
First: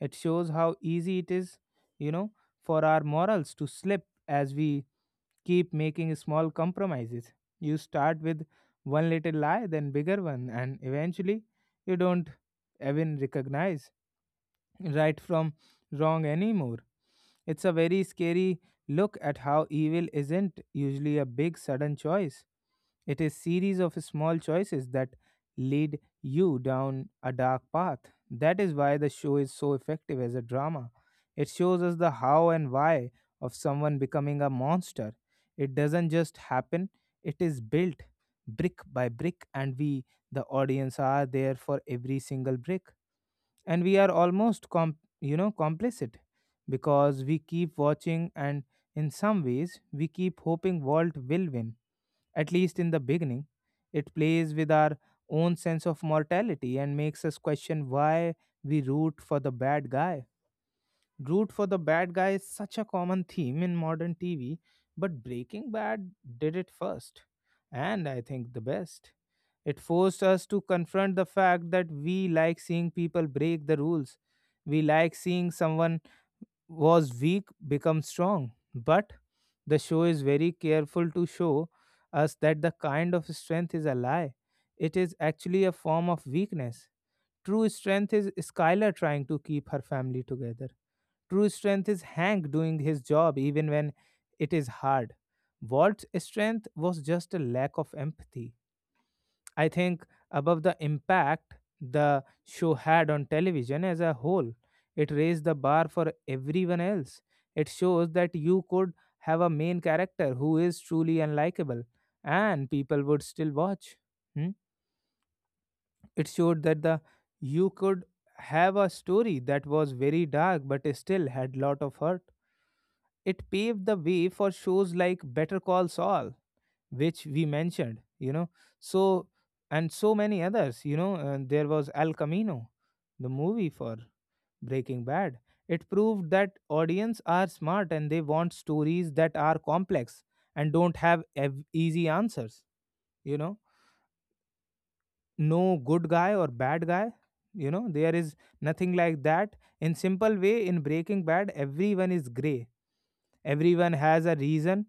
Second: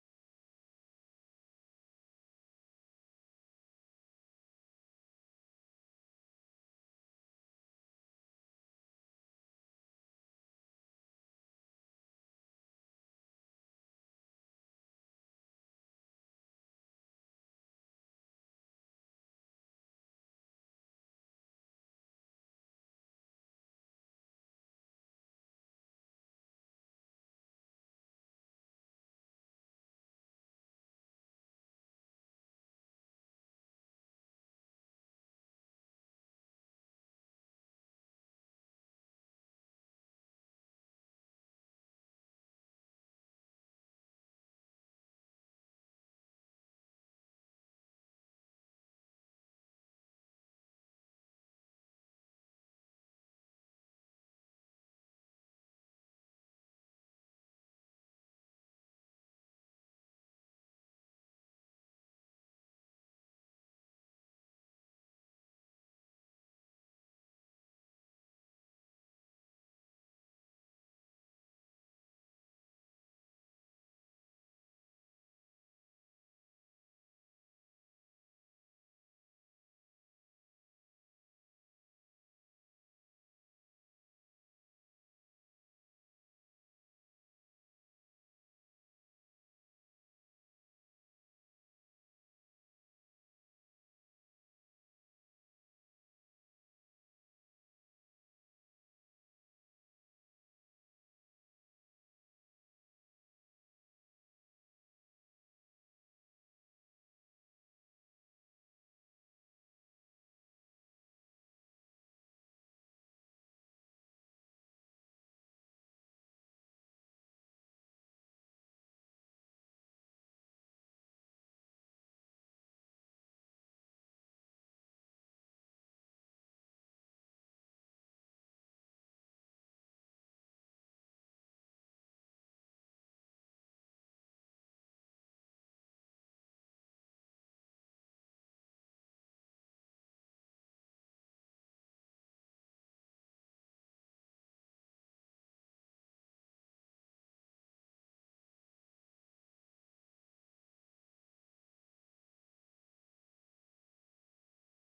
Speaker 1: It shows how easy it is, you know, for our morals to slip as we keep making small compromises. You start with one little lie, then bigger one, and eventually you don't even recognize right from wrong anymore. It's a very scary look at how evil isn't usually a big sudden choice. It is series of small choices that lead you down a dark path. That is why the show is so effective as a drama. It shows us the how and why of someone becoming a monster. It doesn't just happen, it is built brick by brick and we the audience are there for every single brick and we are you know complicit because we keep watching and in some ways we keep hoping world will win, at least in the beginning. It plays with our own sense of mortality and makes us question why we root for the bad guy. Root for the bad guy is such a common theme in modern TV, but Breaking Bad did it first, and I think the best. It forced us to confront the fact that we like seeing people break the rules. We like seeing someone was weak become strong. But the show is very careful to show us that the kind of strength is a lie. It is actually a form of weakness. True strength is Skylar trying to keep her family together. True strength is Hank doing his job even when it is hard. Walt's strength was just a lack of empathy. I think above the impact the show had on television as a whole, it raised the bar for everyone else. It shows that you could have a main character who is truly unlikable and people would still watch. Hmm? It showed that the you could have a story that was very dark but still had lot of hurt. It paved the way for shows like Better Call Saul, which we mentioned, you know. So, and so many others, you know. And there was El Camino, the movie for Breaking Bad. It proved that audience are smart and they want stories that are complex and don't have easy answers, you know. No good guy or bad guy, you know. There is nothing like that. In simple way, in Breaking Bad, everyone is gray. Everyone has a reason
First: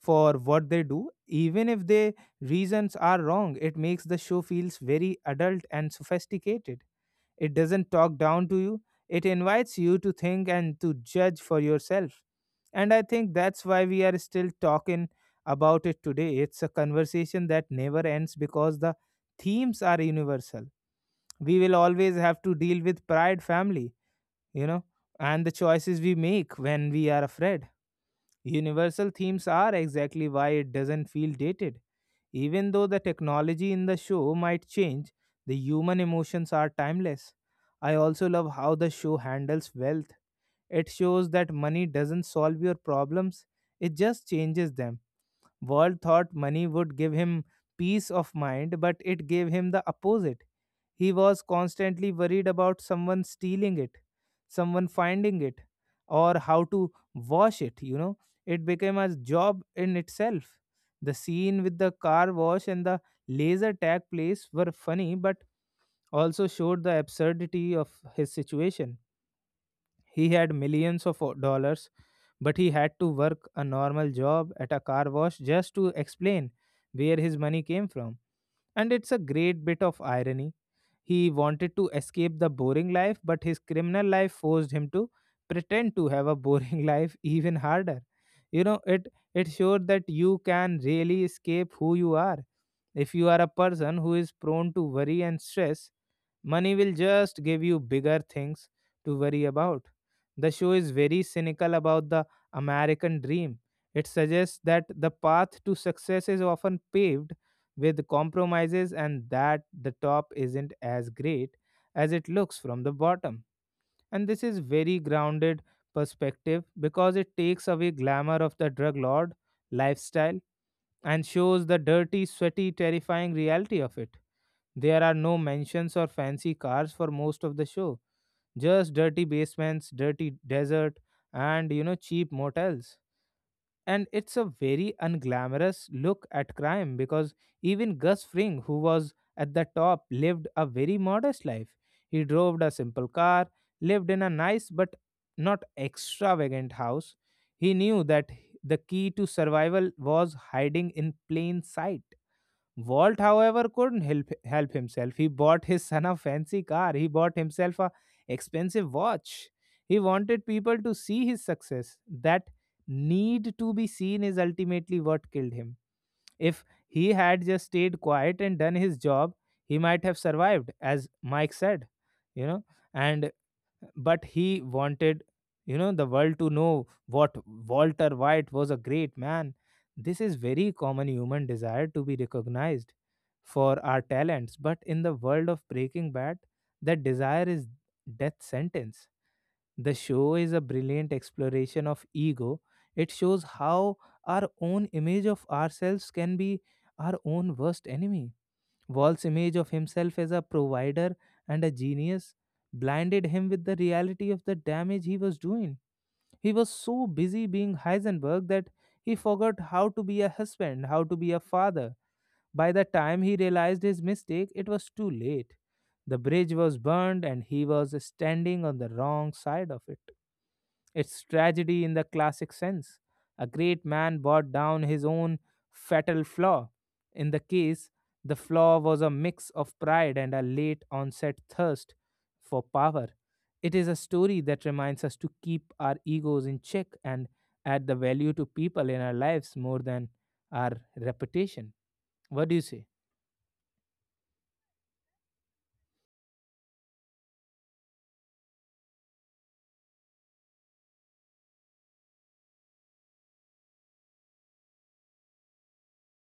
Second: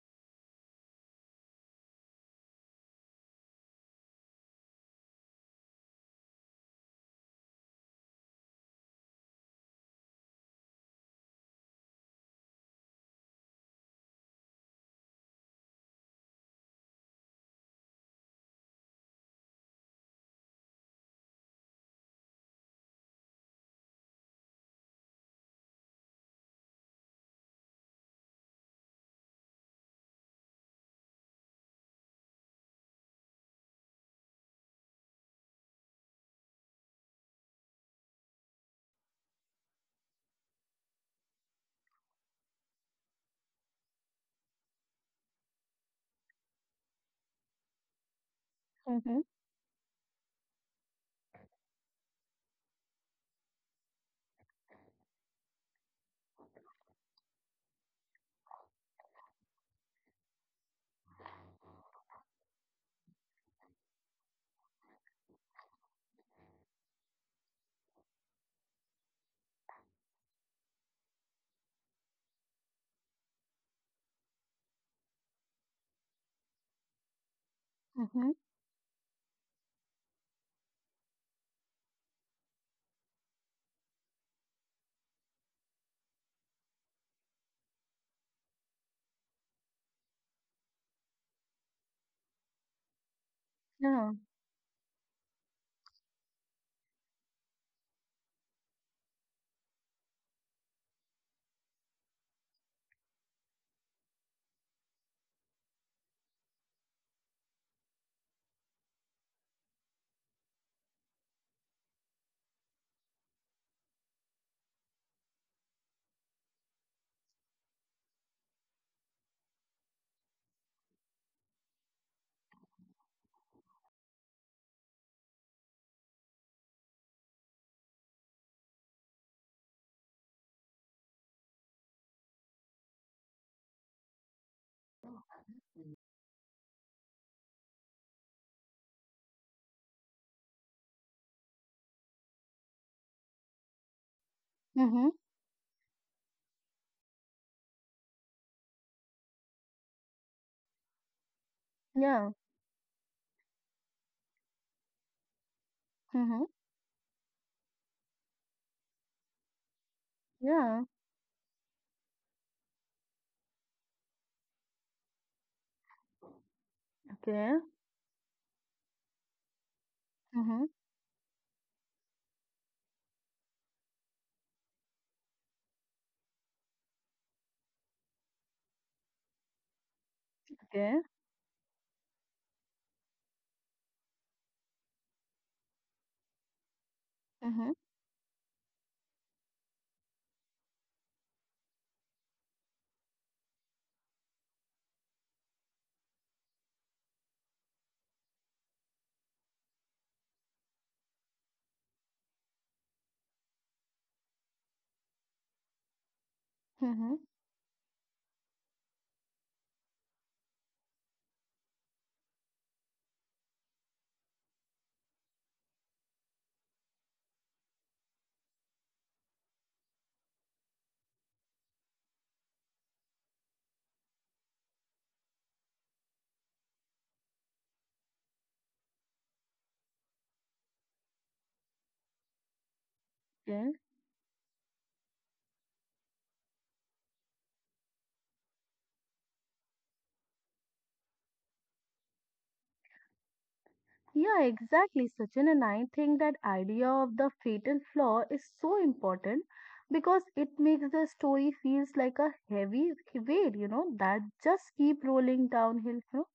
Speaker 1: for what they do even if their reasons are wrong. It makes the show feels very adult and sophisticated. It doesn't talk down to you, it invites you to think and to judge for yourself. And I think that's why we are still talking about it today. It's a conversation that never ends because the themes are universal. We will always have to deal with pride, family, you know, and the choices we make when we are afraid. Universal themes are exactly why it doesn't feel dated. Even though the technology in the show might change, the human emotions are timeless. I also love how the show handles wealth. It shows that money doesn't solve your problems, it just changes them. Wald thought money would give him peace of mind, but
Speaker 2: mm-hmm,
Speaker 1: it gave him the opposite. He was constantly worried about someone stealing it, someone finding it, or how to wash it. It became a job in itself. The scene with the car wash and the laser tag place were funny, but also showed the absurdity of his situation. He had millions of dollars, but he had to work a normal job at a car wash just to explain where his money came from.
Speaker 2: mm-hmm,
Speaker 1: And it's a great bit of irony. He wanted to escape the boring life, but his criminal life forced him to pretend to have a boring (laughs) life even harder. You know, it it showed that you can really escape who you are. If you are a person
Speaker 2: yeah,
Speaker 1: who is prone to worry and stress. Money will just give you bigger things to worry about. The show is very cynical about the American dream. It suggests that the path to success is often paved with compromises and that the top isn't as great as it looks from the bottom. And this is very grounded perspective because it takes away glamour of the drug lord lifestyle and shows the dirty, sweaty, terrifying reality of it. There are no mansions or fancy cars for most of the show, just dirty basements, dirty desert, and cheap motels. And it's a very unglamorous look at crime because even Gus Fring, who was at the top, lived a very modest life. He drove a simple car, lived in a nice but
Speaker 2: mm-hmm,
Speaker 1: not extravagant house. He knew that the key to survival was hiding in plain sight.
Speaker 2: yeah,
Speaker 1: Walt, however, couldn't help himself. He bought his son a
Speaker 2: mm-hmm,
Speaker 1: fancy car. He bought himself a expensive watch. He wanted people
Speaker 2: yeah,
Speaker 1: to see his success. That need to be seen is ultimately what killed him. If he had
Speaker 2: okay,
Speaker 1: just stayed quiet and done his job, he might have
Speaker 2: mm-hmm,
Speaker 1: survived, as Mike said. You know, and but he wanted the world to know what walter white was a great man. This is very
Speaker 2: okay,
Speaker 1: common human desire to be recognized for our talents, but in the world of Breaking Bad that desire is
Speaker 2: mm-hmm,
Speaker 1: death sentence. The show is a brilliant exploration of ego. It shows how our own image of ourselves can be our own worst enemy. Wall's image of himself as a provider and a genius blinded him with the reality of the damage he was doing. He was so
Speaker 2: mm-hmm,
Speaker 1: busy being Heisenberg that he forgot how to be a husband, how to be a father. By the time he realized his mistake, it was too late. The bridge was burned, and he was standing on the wrong side of it. It's tragedy in the classic sense. A great man brought down his own fatal flaw. In the case, the flaw was a mix of pride and a late onset thirst for power.
Speaker 2: okay.
Speaker 1: It is a story that reminds us to keep our egos in check and add the value to people in our lives more than our reputation. What do you say?
Speaker 2: Yeah, exactly, Sachin. And I think that idea of the fatal flaw is so important because it makes the story feels like a heavy weight, you know, that just keep rolling downhill. You know?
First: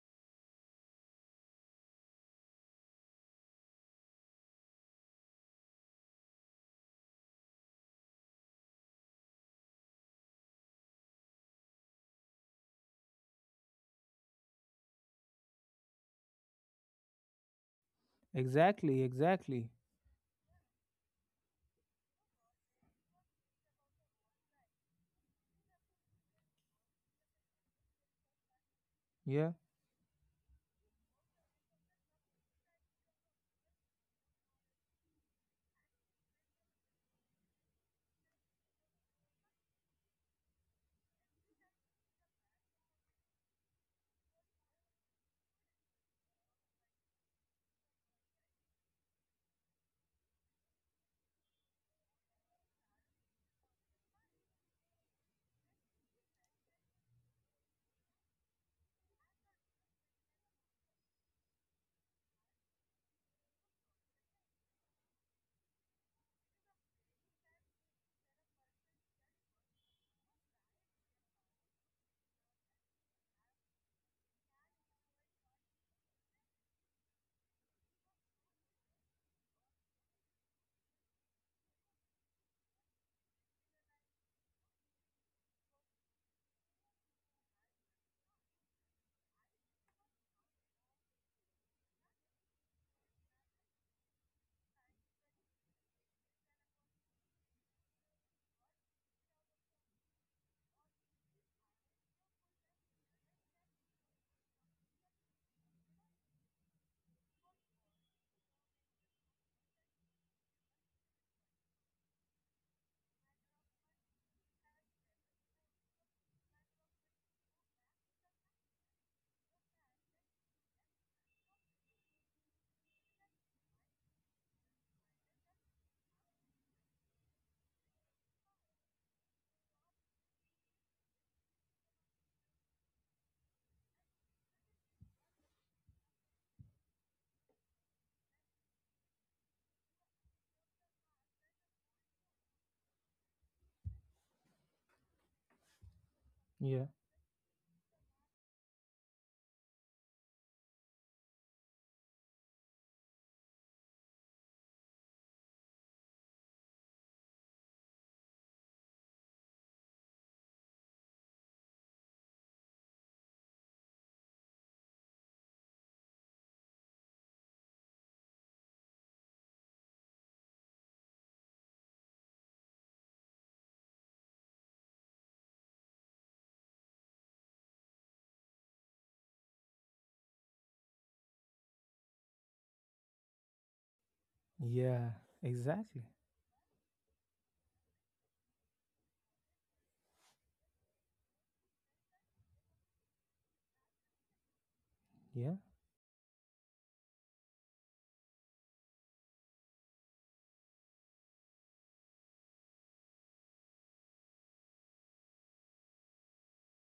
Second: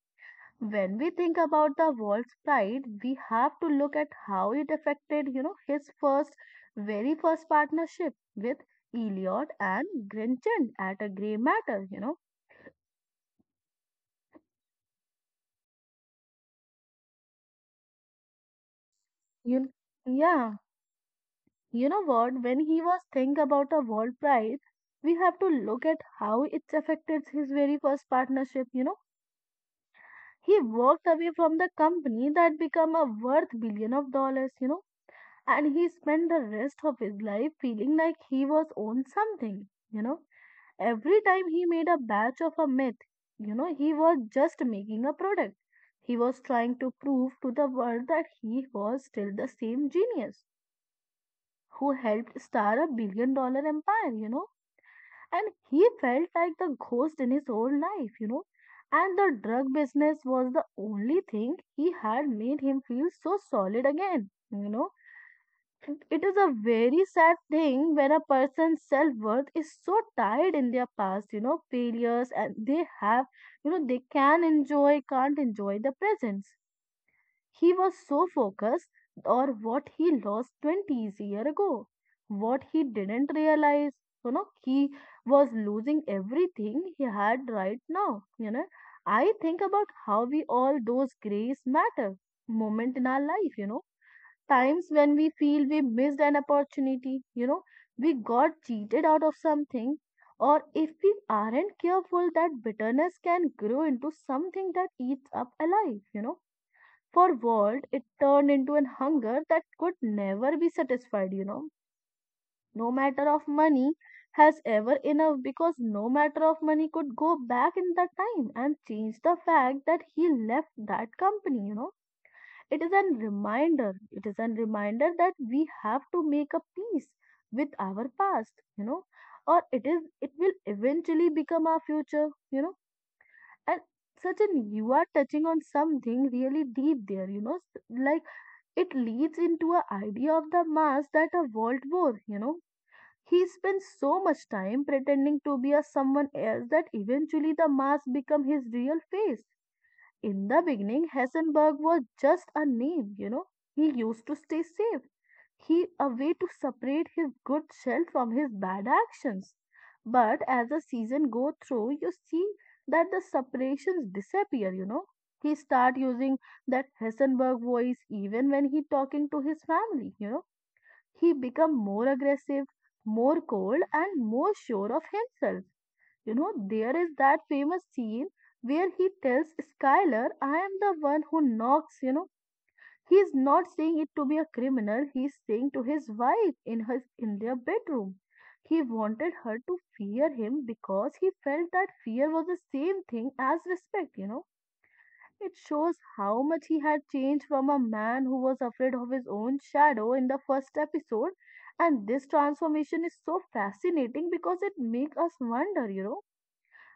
Speaker 2: When we think about the world's pride, we have to look at how it affected, you know, his first, very first partnership with Eliot and Grinchen at a grey matter, you know.
Speaker 1: Exactly, exactly.
Speaker 2: You, yeah, you know what? When he was thinking about the world pride, we have to look at how it's affected his very first partnership, you know.
Speaker 1: Yeah,
Speaker 2: He walked away from the company that became a worth billion of dollars. And he spent the rest of his life feeling like he was on something you know every time he made a batch of a myth, he was just making a product. He was trying to prove to the world that he was still the same genius who helped start a billion dollar empire. And he felt like the ghost in his own life. And the drug business was the only thing he had made him feel so solid again. It is a very sad thing when a person's self worth is so tied in their past, you know, failures, and they have, you know, they can enjoy, can't enjoy the presence. He was so focused or what he lost 20 years ago, what he didn't realize, he was losing everything he had right now, you know. I think about how we all those grace matter moment in our life, times when we feel we missed an opportunity, we got cheated out of something, or if we aren't careful, that bitterness can grow into something that eats up alive, you know. For world, it turned into an hunger that could never be satisfied, you know. No matter of money has ever enough because no matter of money could go back in that time and change the fact that he left that company. It is an reminder. It is an reminder that we have to make a peace with our past, you know, or it is it will eventually become our future, you know. And Sachin, you are touching on something really deep there, you know, like, it leads into a idea of the mass that a world war, you know. He spends so much time pretending to be a someone else
Speaker 1: yeah,
Speaker 2: that eventually the mask become his real face. In the beginning, Hessenberg was just a name, you know. He used to stay safe. He a way to separate his good shell from his bad actions. But as the season go through, you see that the separations disappear, you know. He start using that Hessenberg voice even when he talking to his family, you know. He become more aggressive, more cold and more sure of himself, you know. There is that famous scene where he tells Skylar, I am the one who knocks, you know. He's not saying it to be a criminal,
Speaker 1: yeah,
Speaker 2: he's saying to
Speaker 1: exactly.
Speaker 2: his wife in their bedroom. He wanted her to fear him because he felt that fear was the same thing as respect, you know.
Speaker 1: Yeah,
Speaker 2: It shows how much he had changed from a man who was afraid of his own shadow in the first episode. And this transformation is so fascinating because it makes us wonder,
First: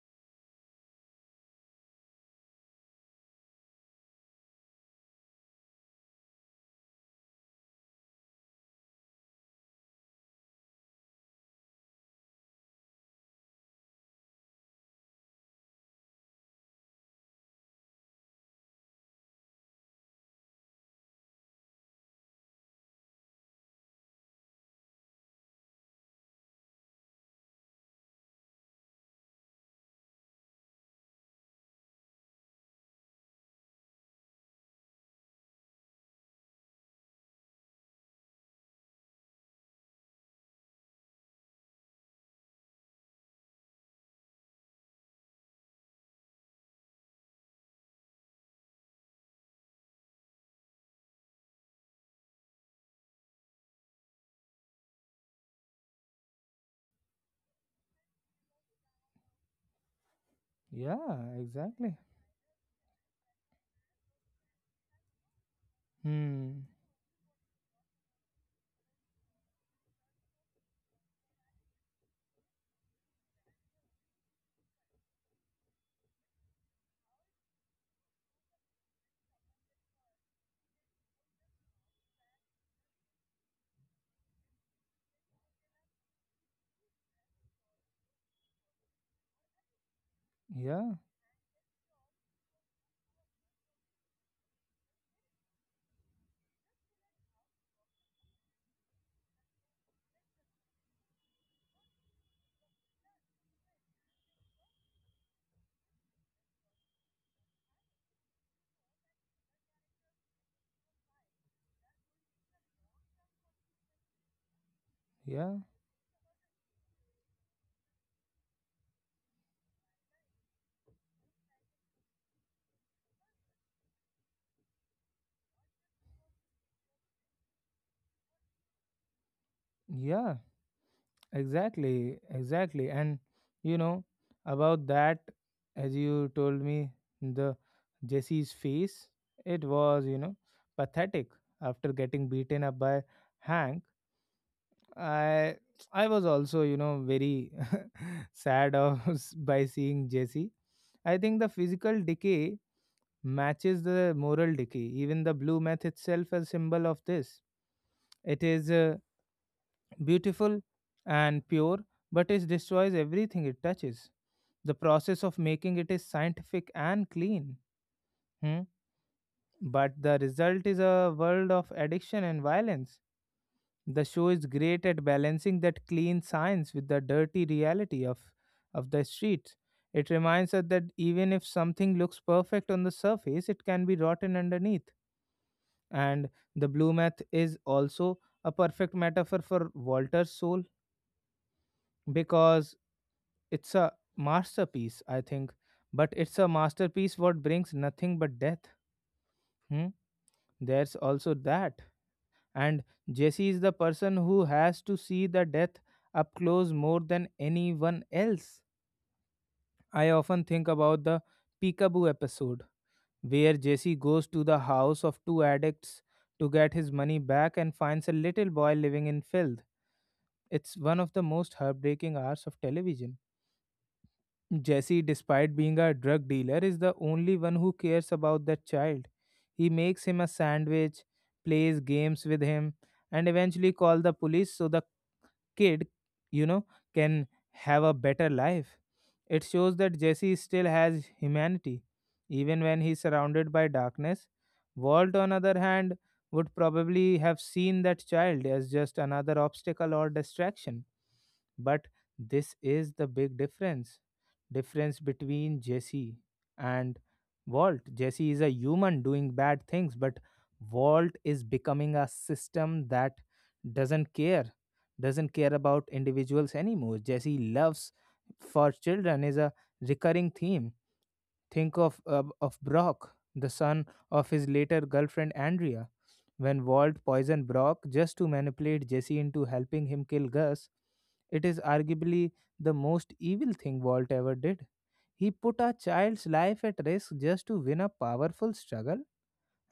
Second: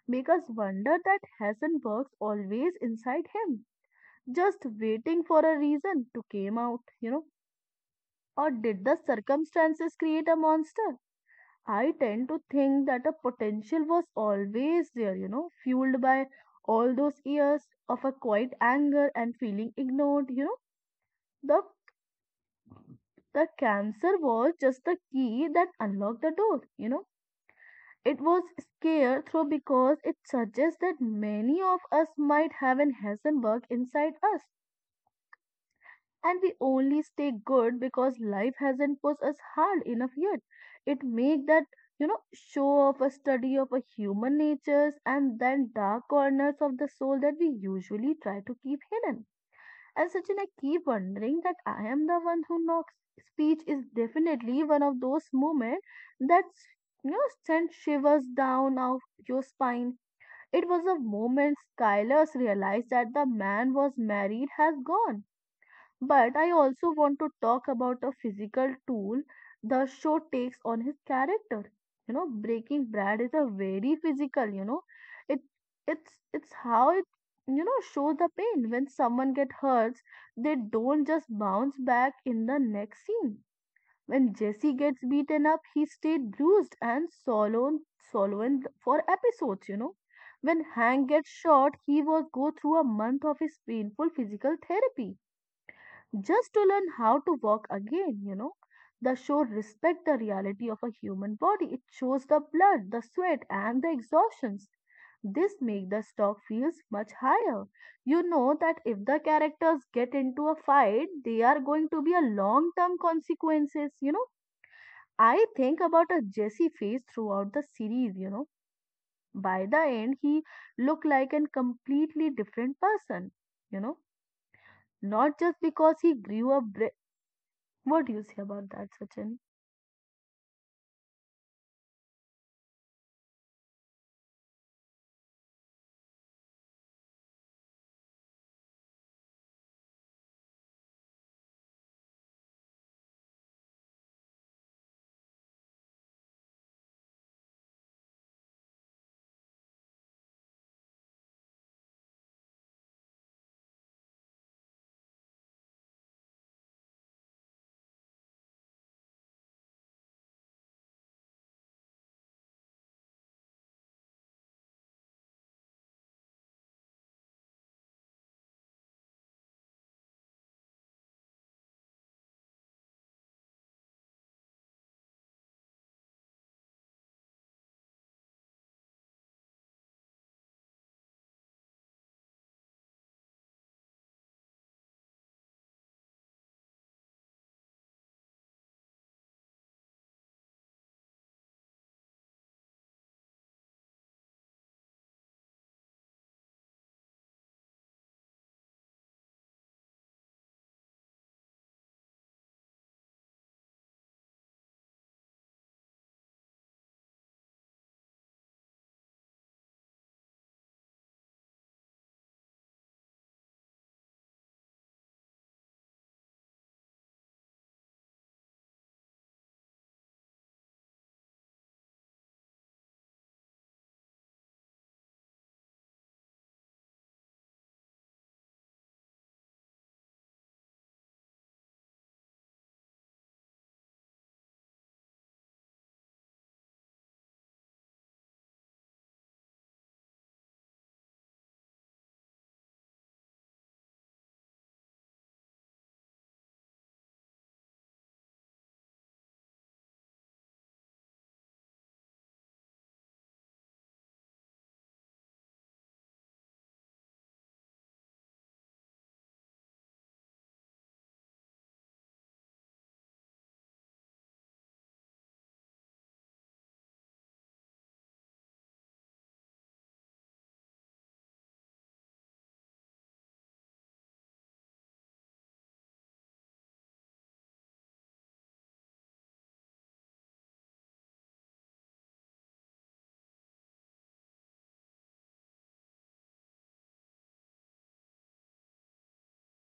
Speaker 2: make us wonder that Hassan works always inside him, just waiting for a reason to come out, you know? Or did the circumstances create a monster? I tend to think that a potential was always there, you know, fueled by all those years of a quiet anger and feeling ignored, you know. The the cancer was just the key that unlocked the door, you know. It was scarce through because it suggests that many of us might have an Heisenberg inside us, and we only stay good because life hasn't pushed us hard enough yet. It make that, you know, show of a study of a human natures and then dark corners of the soul that we usually try to keep hidden. And Sachin, I keep wondering that I am the one who knocks. Speech is definitely one of those moments that, you know, sent shivers down of your spine. It was a
Speaker 1: yeah,
Speaker 2: moment
Speaker 1: exactly.
Speaker 2: Skylar's realized that the man was married has gone. But I
Speaker 1: Hmm.
Speaker 2: also want to talk about a physical tool the show takes on his character. You know, Breaking Brad is a very physical, you know. It it's how it, you know, shows the pain. When someone get hurts, they don't just bounce back in the next scene. When Jesse gets beaten up, he stayed bruised and swollen for episodes, you know. When
Speaker 1: Yeah,
Speaker 2: Hank gets shot, he will go through a month of his painful physical therapy just to learn how to walk again, you know. The show respect the reality of a human body. It shows the blood, the sweat, and the exhaustions. This make the stock feels much higher. You know that if the characters get into a fight, they are going to be a long-term consequences, you know. I
Speaker 1: yeah,
Speaker 2: think about a Jesse face throughout the series, you know. By the end, he looked like a completely different person, you know. Not just because he grew up what do you say about that, Sachin?
Speaker 1: yeah, exactly, exactly. And you know, about that, as you told me, the Jesse's face, it was, pathetic after getting beaten up by Hank. I I was also, very (laughs) sad of (laughs) by seeing Jesse. I think the physical decay matches the moral decay. Even the blue meth itself a symbol of this. It is beautiful and pure, but it destroys everything it touches. The process of making it is scientific and clean, hmm, but the result is a world of addiction and violence. The show is great at balancing that clean science with the dirty reality of the streets. It reminds us that even if something looks perfect on the surface, it can be rotten underneath. And the blue meth is also a perfect metaphor for Walter's soul, because it's a masterpiece, I think, but it's a masterpiece what brings nothing but death. Hmm? There's also that. And Jesse is the person who has to see the death up close more than anyone else. I often think about the Peekaboo episode, where Jesse goes to the house of two addicts to get his money back and finds a little boy living in filth. It's one of the most heartbreaking hours of television. Jesse, despite being a drug dealer, is the only one who cares about that child. He makes him a sandwich, plays games with him, and eventually call the police so the kid, you know, can have a better life. It shows that Jesse still has humanity, even when he's surrounded by darkness. Walt, on other hand, would probably have seen that child as just another obstacle or distraction, but this is the big difference between Jesse and Walt. Jesse is a human doing bad things, but Walt is becoming a system that doesn't care, doesn't care about individuals anymore. Jesse loves for children is a recurring theme. Think of Brock, the son of his later girlfriend Andrea. When Walt poisoned Brock just to manipulate Jesse into helping him kill Gus, it is arguably the most evil thing Walt ever did. He put a child's life at risk just to win a powerful struggle.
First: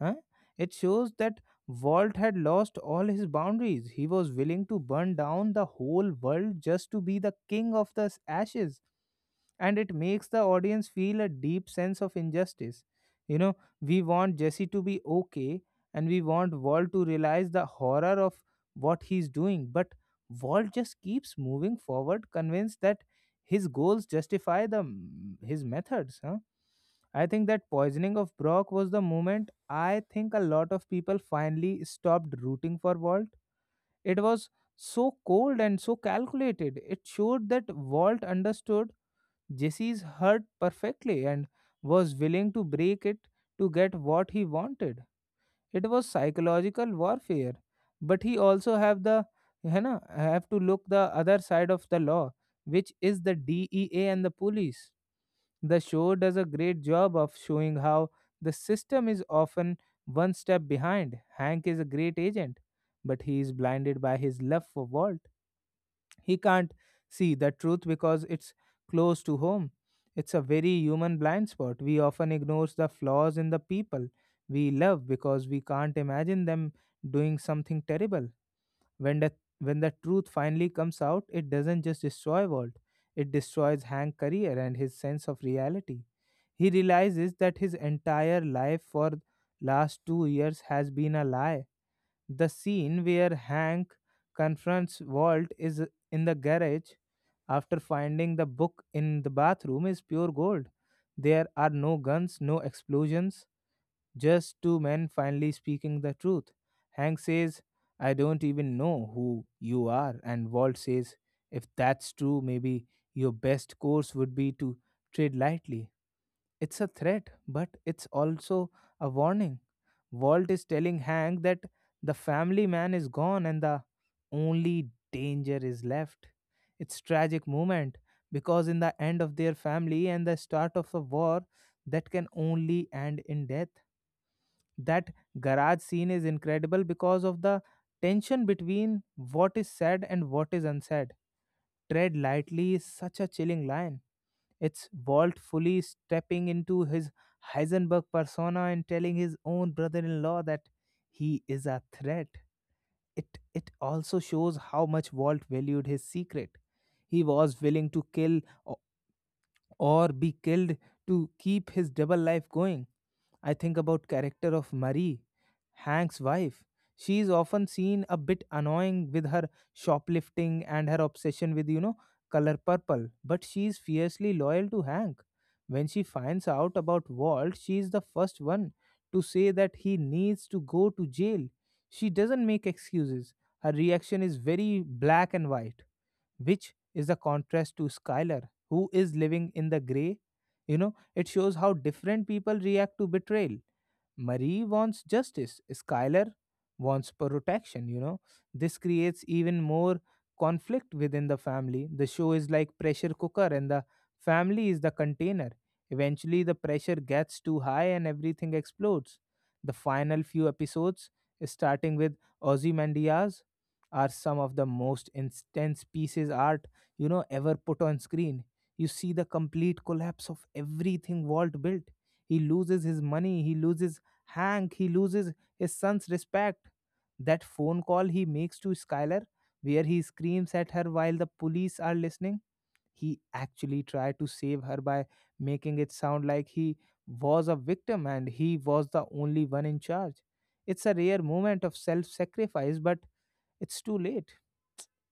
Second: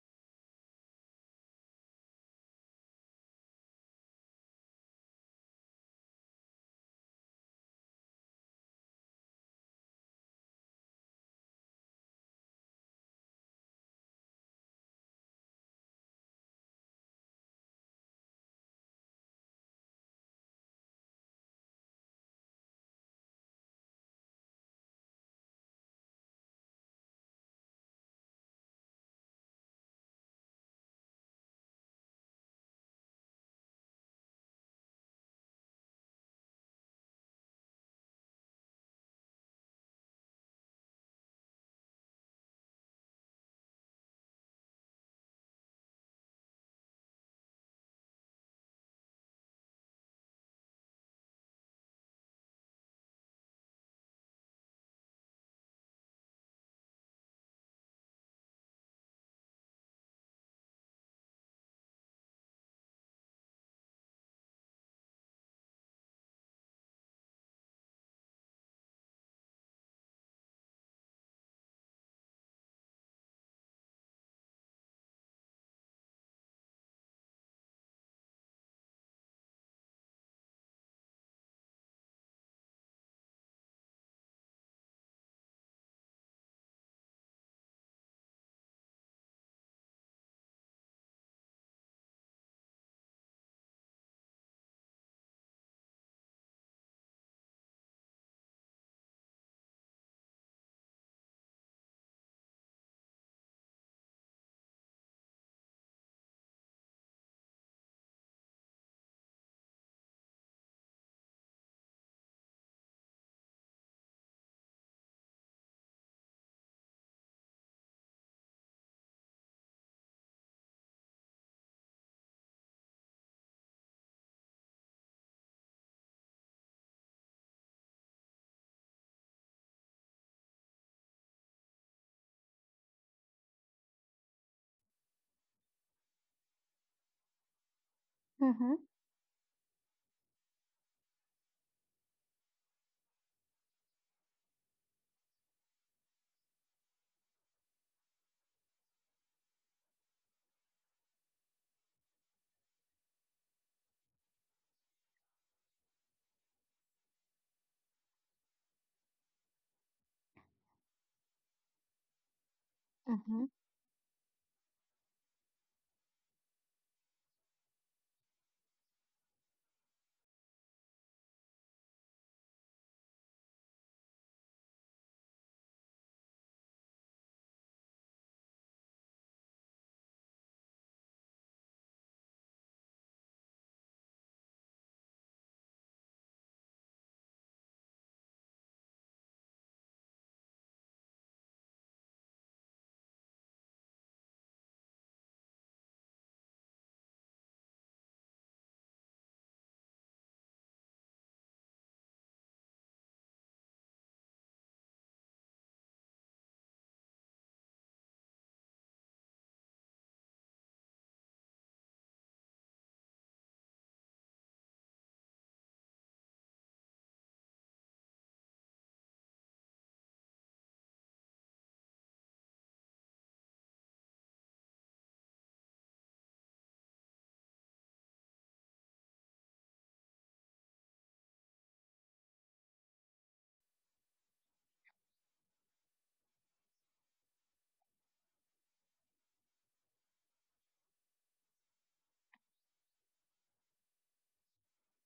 Speaker 1: Huh? It shows that Walt had lost all his boundaries. He was willing to burn down the whole world just to be the king of the ashes. And it makes the audience feel a deep sense of injustice. You know, we want Jesse to be okay and we want Walt to realize the horror of what he's doing. But Walt just keeps moving forward, convinced that his goals justify the his methods. Huh? I think that poisoning of Brock was the moment I think a lot of people finally stopped rooting for Walt. It was so cold and so calculated. It showed that Walt understood Jesse's hurt perfectly and was willing to break it to get what he wanted. It was psychological warfare, but he also have to look the other side of the law, which is the DEA and the police. The show does a great job of showing how the system is often one step behind. Hank is a great agent, but he is blinded by his love for Walt. He can't see the truth because it's close to home. It's a very human blind spot. We often ignore the flaws in the people we love because we can't imagine them doing something terrible. When the when the truth finally comes out, it doesn't just destroy Walt, it destroys Hank's career and his sense of reality. He realizes that his entire life for last 2 years has been a lie. The scene where Hank confronts Walt, is in the garage after finding the book in the bathroom, is pure gold. There are no guns, no explosions, just two men finally speaking the truth. Hank says, "I don't even know who you are." And Walt says, "If that's true, maybe your best course would be to tread lightly." It's a threat, but it's also a warning. Walt is telling Hank that the family man is gone and the only danger is left. It's tragic moment because in the end of their family and the start of a war that can only end in death. That garage scene is incredible because of the tension
Speaker 2: Mm-hmm.
Speaker 1: between what is said and what is unsaid. Tread lightly is such a chilling line. It's Walt fully stepping into his Heisenberg persona and telling his own brother-in-law that he is a threat. It it also shows how much Walt valued his secret. He was willing to kill or be killed to keep his double life going.
Speaker 2: Mm-hmm.
Speaker 1: I think about character of Marie, Hank's wife. She is often seen a bit annoying with her shoplifting and her obsession with, color purple, but she is fiercely loyal to Hank. When she finds out about Walt, she is the first one to say that he needs to go to jail. She doesn't make excuses. Her reaction is very black and white, which is a contrast to Skylar, who is living in the gray. It shows how different people react to betrayal. Marie wants justice, Skylar wants protection. This creates even more conflict within the family. The show is like pressure cooker and the family is the container. Eventually the pressure gets too high and everything explodes. The final few episodes, starting with Ozymandias, are some of the most intense pieces art, ever put on screen. You see the complete collapse of everything Walt built. He loses his money. He loses Hank, he loses his son's respect. That phone call he makes to Skylar, where he screams at her while the police are listening, he actually tried to save her by making it sound like he was a victim and he was the only one in charge. It's a rare moment of self sacrifice, but it's too late.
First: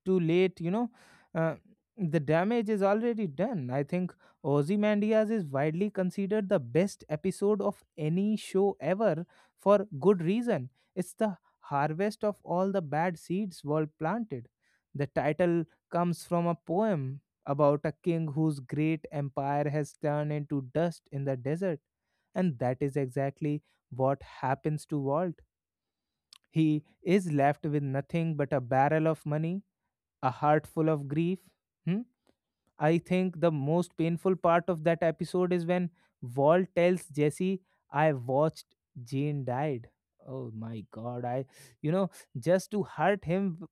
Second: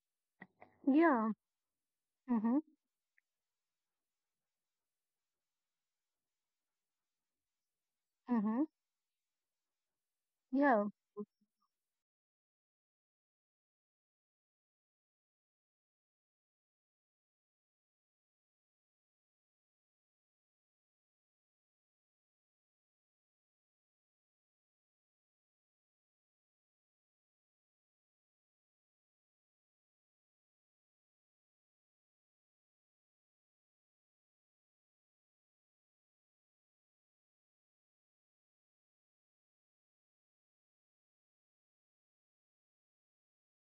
Speaker 1: Too late,
Speaker 2: Yeah.
Speaker 1: Uh, the
Speaker 2: Mm-hmm.
Speaker 1: damage is already done. I think Ozymandias is widely considered the best episode of any
Speaker 2: Mm-hmm.
Speaker 1: show ever for good reason.
Speaker 2: Yeah.
Speaker 1: It's the harvest of all the bad seeds were planted. The title comes from a poem about a king whose great empire has turned into dust in the desert. And that is exactly what happens to Walt. He is left with nothing but a barrel of money, a heart full of grief. Hmm? I think the most painful part of that episode is when Walt tells Jesse, I watched Jane died. Oh my god, I, you know, just to hurt him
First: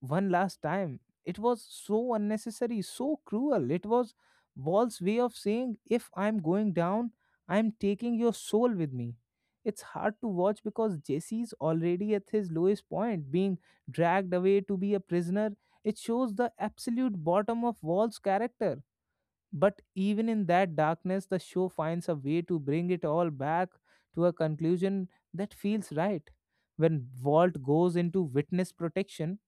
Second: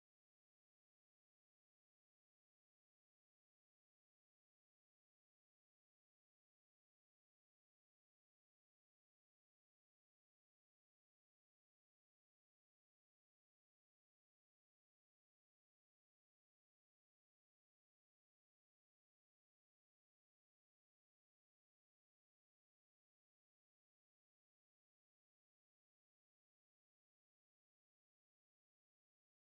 Speaker 1: one last time. It was so unnecessary, so cruel. It was Wall's way of saying, if I'm going down, I'm taking your soul with me. It's hard to watch because Jesse's already at his lowest point, being dragged away to be a prisoner. It shows the absolute bottom of Wall's character. But even in that darkness, the show finds a way to bring it all back to a conclusion that feels right. When Walt goes into witness protection,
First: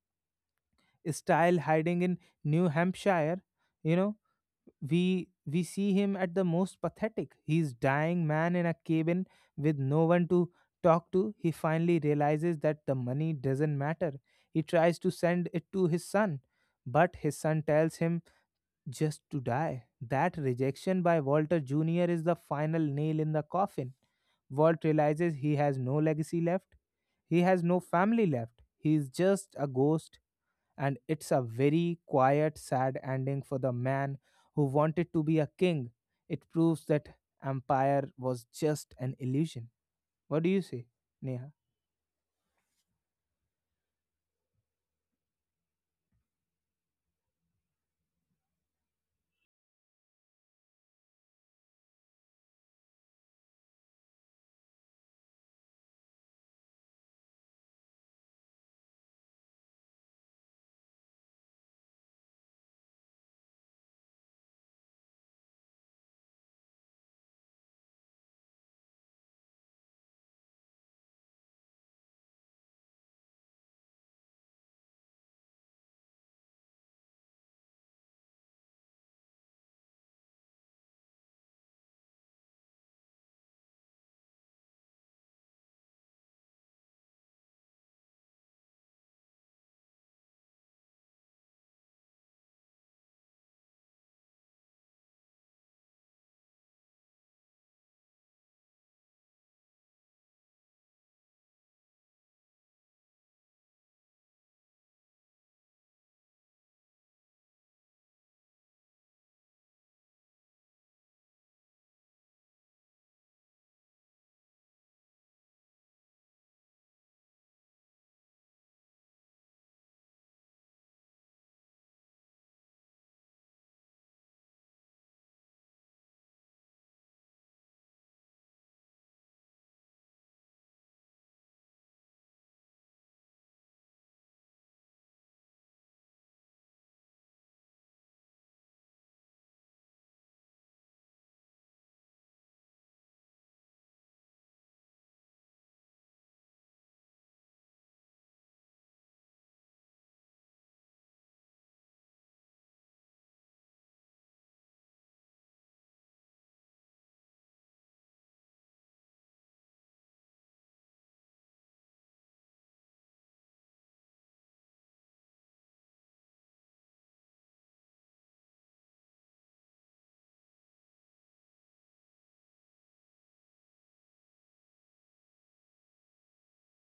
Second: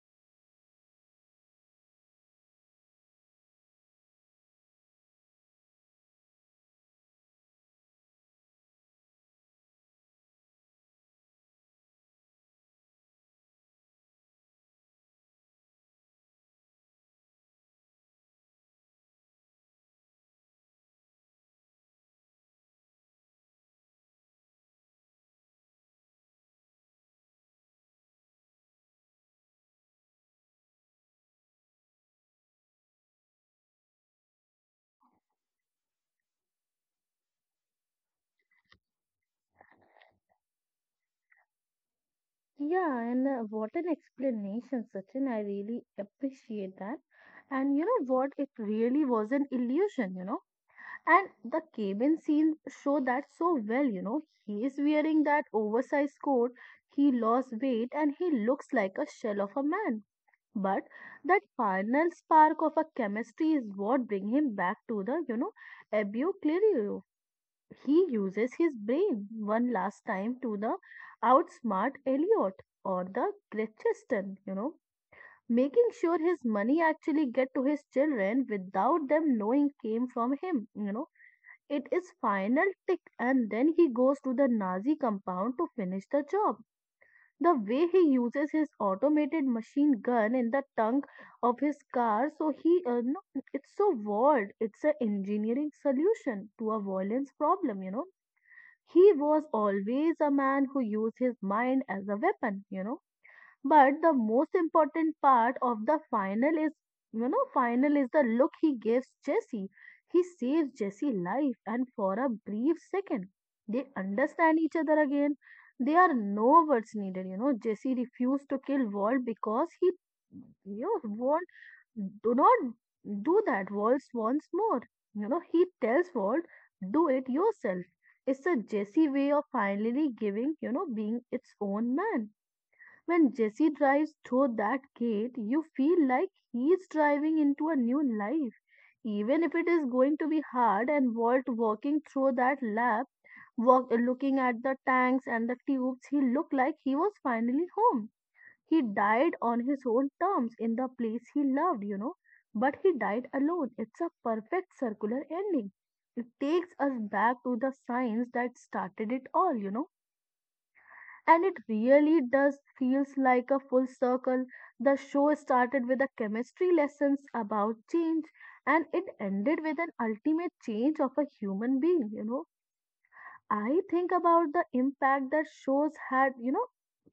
Speaker 1: style hiding in New Hampshire. You know, we see him at the most pathetic. He's dying man in a cabin with no one to talk to. He finally realizes that the money doesn't matter. He tries to send it to his son, but his son tells him just to die. That rejection by Walter Jr. is the final nail in the coffin. Walt realizes he has no legacy left. He has no family left. He is just a ghost and it's a very quiet, sad ending for the man who wanted to be a king. It proves that empire was just an illusion. What do you say, Neha?
Speaker 2: Yeah, and what an explanation, Sachin. I really appreciate that. And you know what? It really was an illusion, you know. And the cabin scene show that so well, you know. He is wearing that oversized coat. He lost weight and he looks like a shell of a man. But that final spark of a chemistry is what bring him back to the, you know, Abu Clerio. He uses his brain one last time to the outsmart Elliot or the Gretchen, you know, making sure his money actually get to his children without them knowing came from him, you know. It is final tick and then he goes to the Nazi compound to finish the job. The way he uses his automated machine gun in the trunk of his car, so he, no, it's so wild. It's an engineering solution to a violence problem, you know, he was always a man who used his mind as a weapon, you know. But the most important part of the final is, you know, final is the look he gives Jesse. He saves Jesse's life, and for a brief second, they understand each other again. There are no words needed, you know. Jesse refused to kill Walt because he, you know, do not do that Walt. Once more. You know, he tells Walt, do it yourself. It's a Jesse way of finally giving, you know, being its own man. When Jesse drives through that gate, you feel like he's driving into a new life. Even if it is going to be hard and Walt walking through that lab, walk, looking at the tanks and the tubes, he looked like he was finally home. He died on his own terms in the place he loved, you know, but he died alone. It's a perfect circular ending. It takes us back to the science that started it all, you know. And it really does feels like a full circle. The show started with a chemistry lessons about change and it ended with an ultimate change of a human being, you know. I think about the impact that shows had, you know,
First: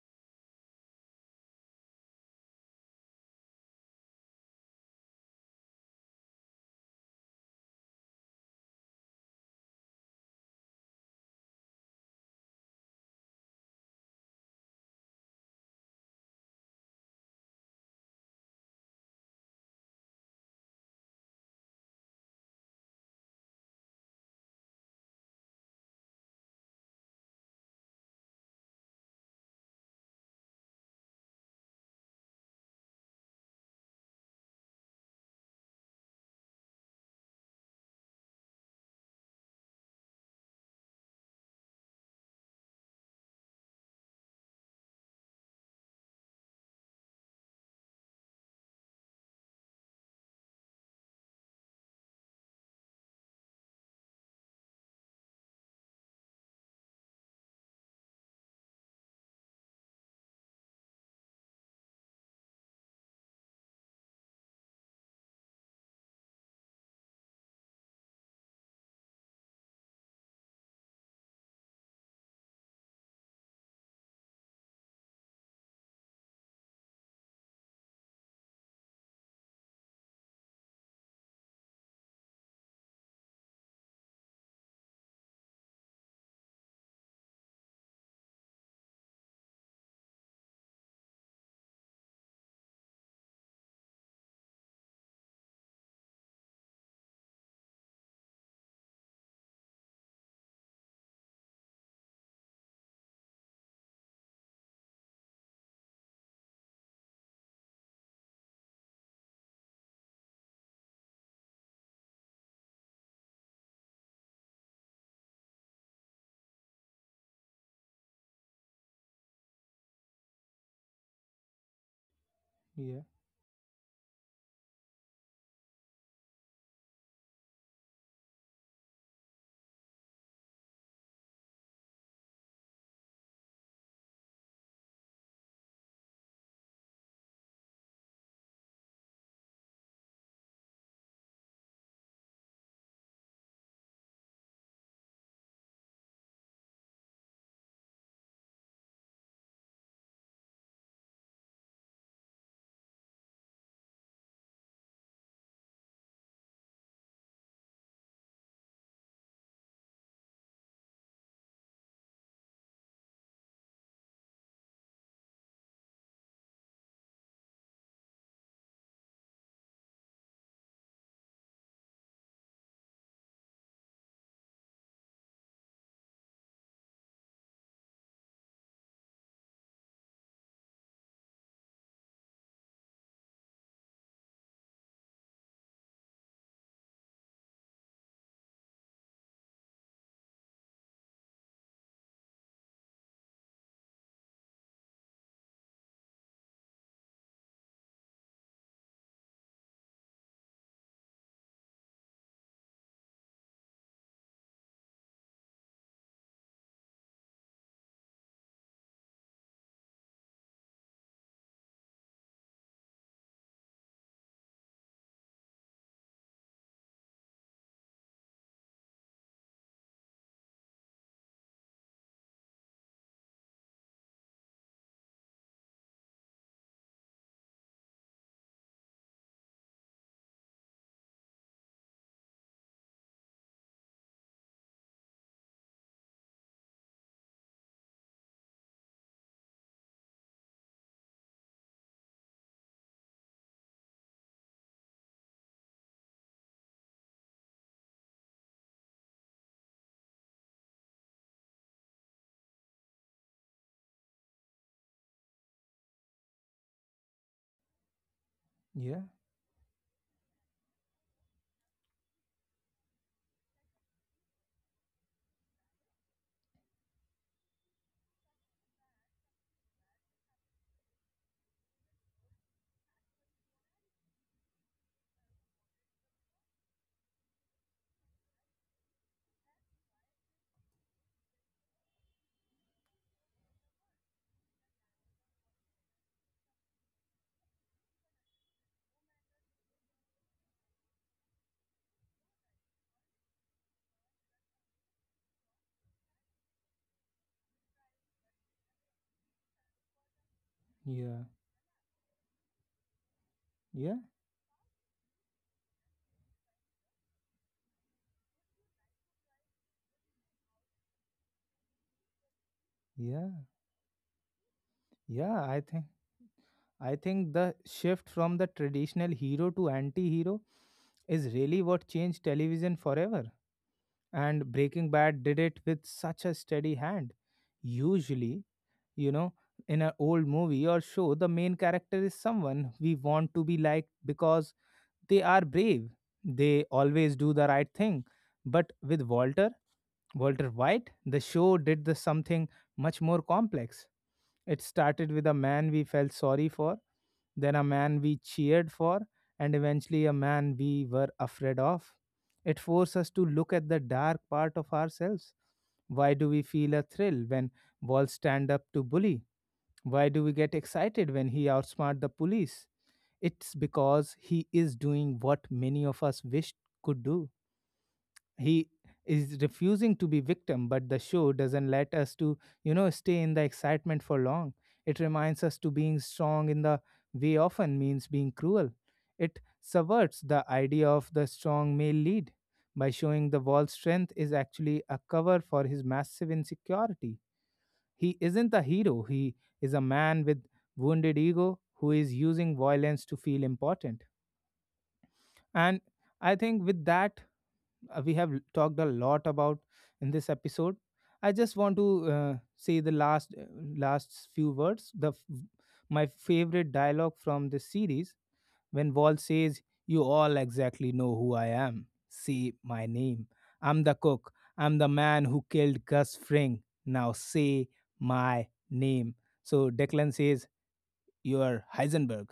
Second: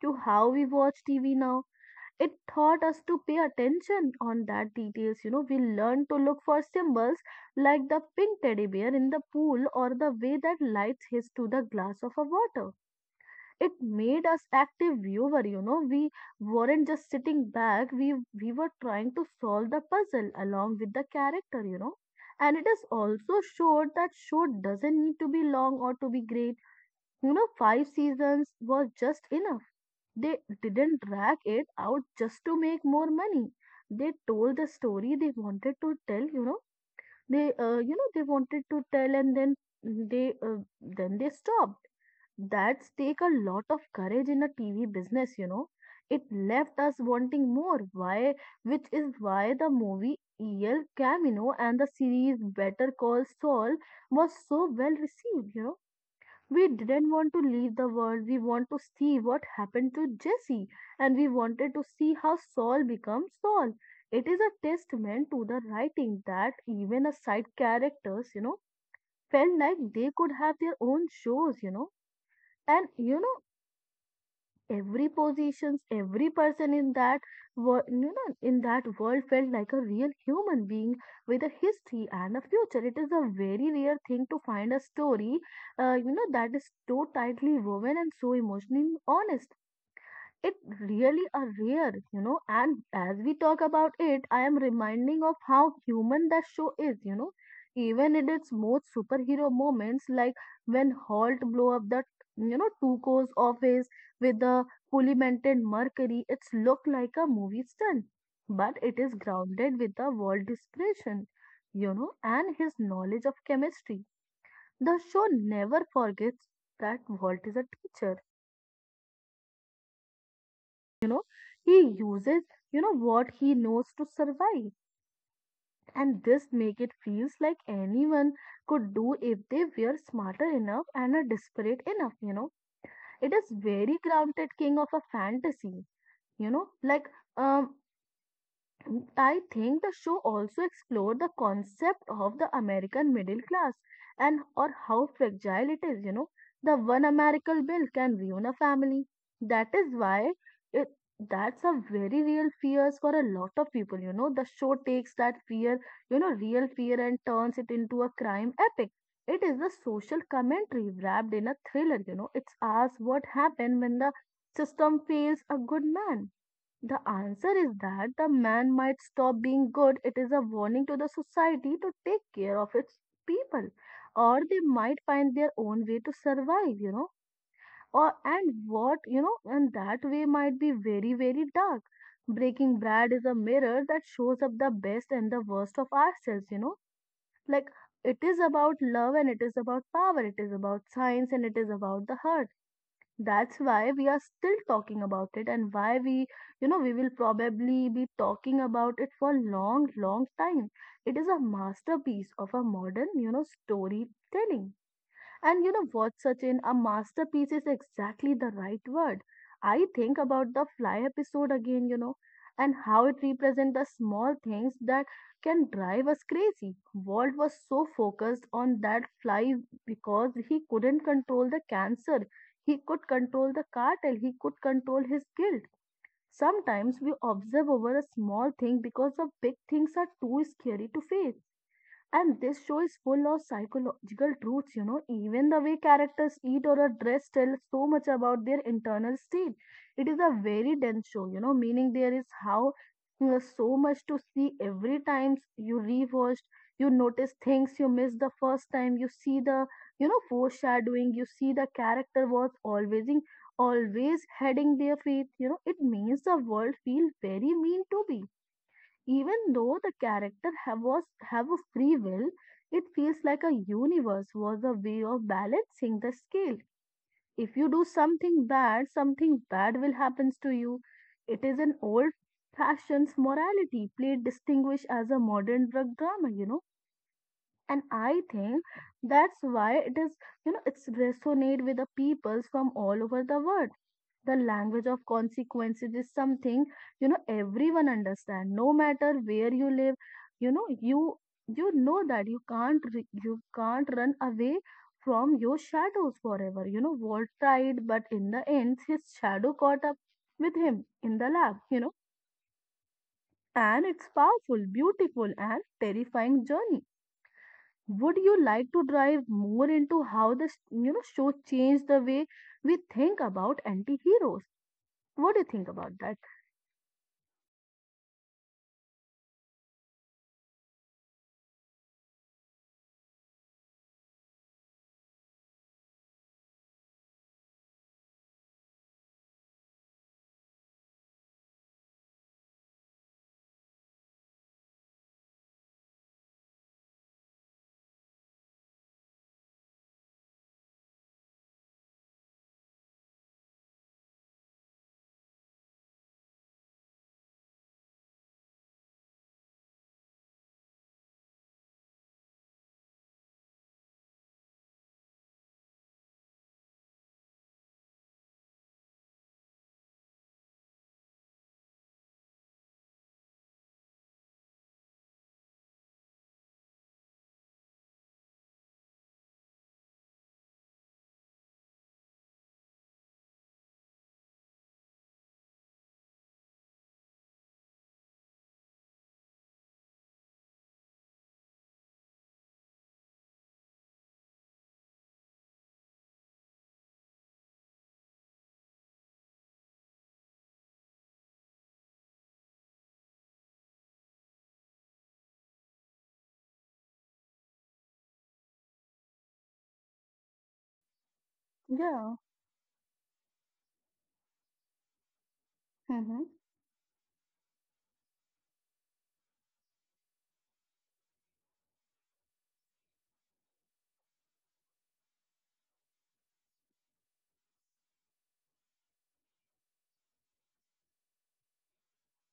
Speaker 2: to how we watch TV now. It taught us to pay attention on that details, you know, we learned to look for symbols like the pink teddy bear in the pool or the way that lights his to the glass of a water. It made us active viewer, you know. We weren't just sitting back, we were trying to solve the puzzle along with the character, you know. And it is also showed that show doesn't need to be long or to be great, you know, five seasons was just enough. They didn't drag it out just to make more money. They told the story they wanted to tell, you know. They, you know, they wanted to tell, and then they stopped. That's take a lot of courage in a TV business, you know. It left us wanting more. Why? Which is why the movie El Camino and the series Better Call Saul was so well received, you know, we didn't want to leave the world. We want to see what happened to Jesse, and we wanted to see how Saul becomes Saul. It is a testament to the writing that even a side characters, you know, felt like they could have their own shows, you know. And you know, every positions, every person in that world, you know, in that world felt like a real human being with a history and a future. It is a very rare thing to find a story, you know, that is so tightly woven and so emotionally honest. It really are rare, you know. And as we talk about it, I am reminding of how human that show is, you know. Even in its most superhero moments, like when Holt blow up the, you know, Tuco's office with the polymented mercury, it's look like a movie stunt, but it is grounded with the world desperation, you know, and his knowledge of chemistry. The show never forgets that Walt is a teacher, you know, he uses, you know,
Speaker 1: Yeah,
Speaker 2: what he knows to survive, and this make it feels like anyone could do if they were smarter enough and are desperate enough, you know. It is very grounded king of a fantasy, you know, like, um I think the show also explored the concept of the American middle class and or how fragile it is, you know. The one American bill can ruin a family. That is why it that's a very real fears for a lot of people, you know. The show takes that fear, you know, real fear and turns it into a crime epic. It is the social commentary wrapped in a thriller, you know. It's asks what happened when the system fails a good man? The answer is that the man might stop being good. It is a warning to the society to take care of its people, or they might find their own way to survive, you know. Or and what, you know, and that way might be very, very dark. Breaking Brad is a mirror that shows up the best and the worst of ourselves, you know. Like it is about love and it is about power, it is about science and it is about the heart. That's why we are still talking about it and why we, you know, we will probably be talking about it for long, long time. It is a masterpiece of a modern, you know, storytelling. And you know what, Sachin? A masterpiece is exactly the right word. I think about the fly episode again, you know, and how it represents the small things that can drive us crazy. Walt was so focused on that fly because he couldn't control the cancer, he could control the cartel, he could control his guilt. Sometimes we observe over a small thing because the big things are too scary to face. And this show is full of psychological truths, you know. Even the way characters eat or are dressed tells so much about their internal state. It is a very dense show, you know, meaning there is how you so much to see every time you rewatched, you notice things you missed the first time, you see the, you know, foreshadowing, you see the character was always in, always heading their faith, you know, it means the world feels very mean to be
Speaker 1: yeah,
Speaker 2: even though the character have was have a free will. It feels like a universe was a way of balancing the scale. If you do something bad will happens to you. It is an old fashioned morality played distinguished as a modern drug drama, you know. And I think that's why it is, you know, it's resonate with the peoples from all over the world. The language of consequences is something, you know, everyone understand no matter where you live, you know, you know that you can't run away from your shadows forever, you know. Walt tried but in the end his shadow caught up with him in
Speaker 1: yeah,
Speaker 2: the lab, you know. And
Speaker 1: yeah,
Speaker 2: it's powerful beautiful and terrifying journey. Would you like to drive more into how this, you know, show changed the way we think
Speaker 1: yeah,
Speaker 2: about anti-heroes? What do
Speaker 1: yeah.
Speaker 2: you think about that?
Speaker 1: I think the shift from the traditional hero to anti-hero is really what changed television forever. And Breaking Bad did it with such a steady hand. Usually, you know in an old movie or show the main character is someone we want to be like because they are brave, they always do the right thing, but with walter white the show did the something much more complex. It started with a man we felt sorry for, then a man we cheered for, and eventually a man we were afraid of. It forced us to look at the dark part of ourselves. Why do we feel a thrill when balls stand up to bully? Why do we get excited when he outsmart the police? It's because he is doing what many of us wished could do. He is refusing to be victim, but the show doesn't let us to, stay in the excitement for long. It reminds us to being strong in the way often means being cruel. It subverts the idea of the strong male lead by showing the wall's strength is actually a cover for his massive insecurity. He isn't a hero, he is a man with wounded ego who is using violence to feel important. And I think with that, we have talked a lot about in this episode. I just want to
Speaker 2: Yeah.
Speaker 1: say the last last few words. My
Speaker 2: Mm-hmm.
Speaker 1: favorite dialogue from this series, when Wall says, you all exactly know who I am, say my name. I'm the cook. I'm the man who killed Gus Fring. Now say my name. So Declan says, you're Heisenberg.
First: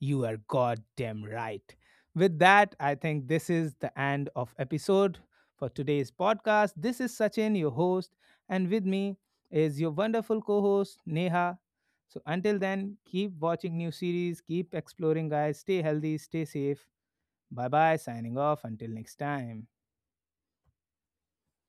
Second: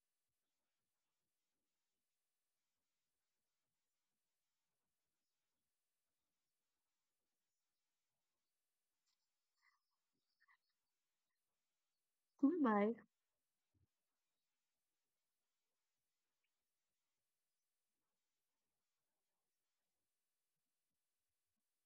Speaker 1: You are goddamn right. With that, I think this is the end of episode for today's podcast. This is Sachin, your host, and with me is your wonderful co-host Neha. So until
Speaker 2: Bye-bye.
Speaker 1: then, keep watching new series, keep exploring guys, stay healthy, stay safe. Bye-bye, signing off until next time.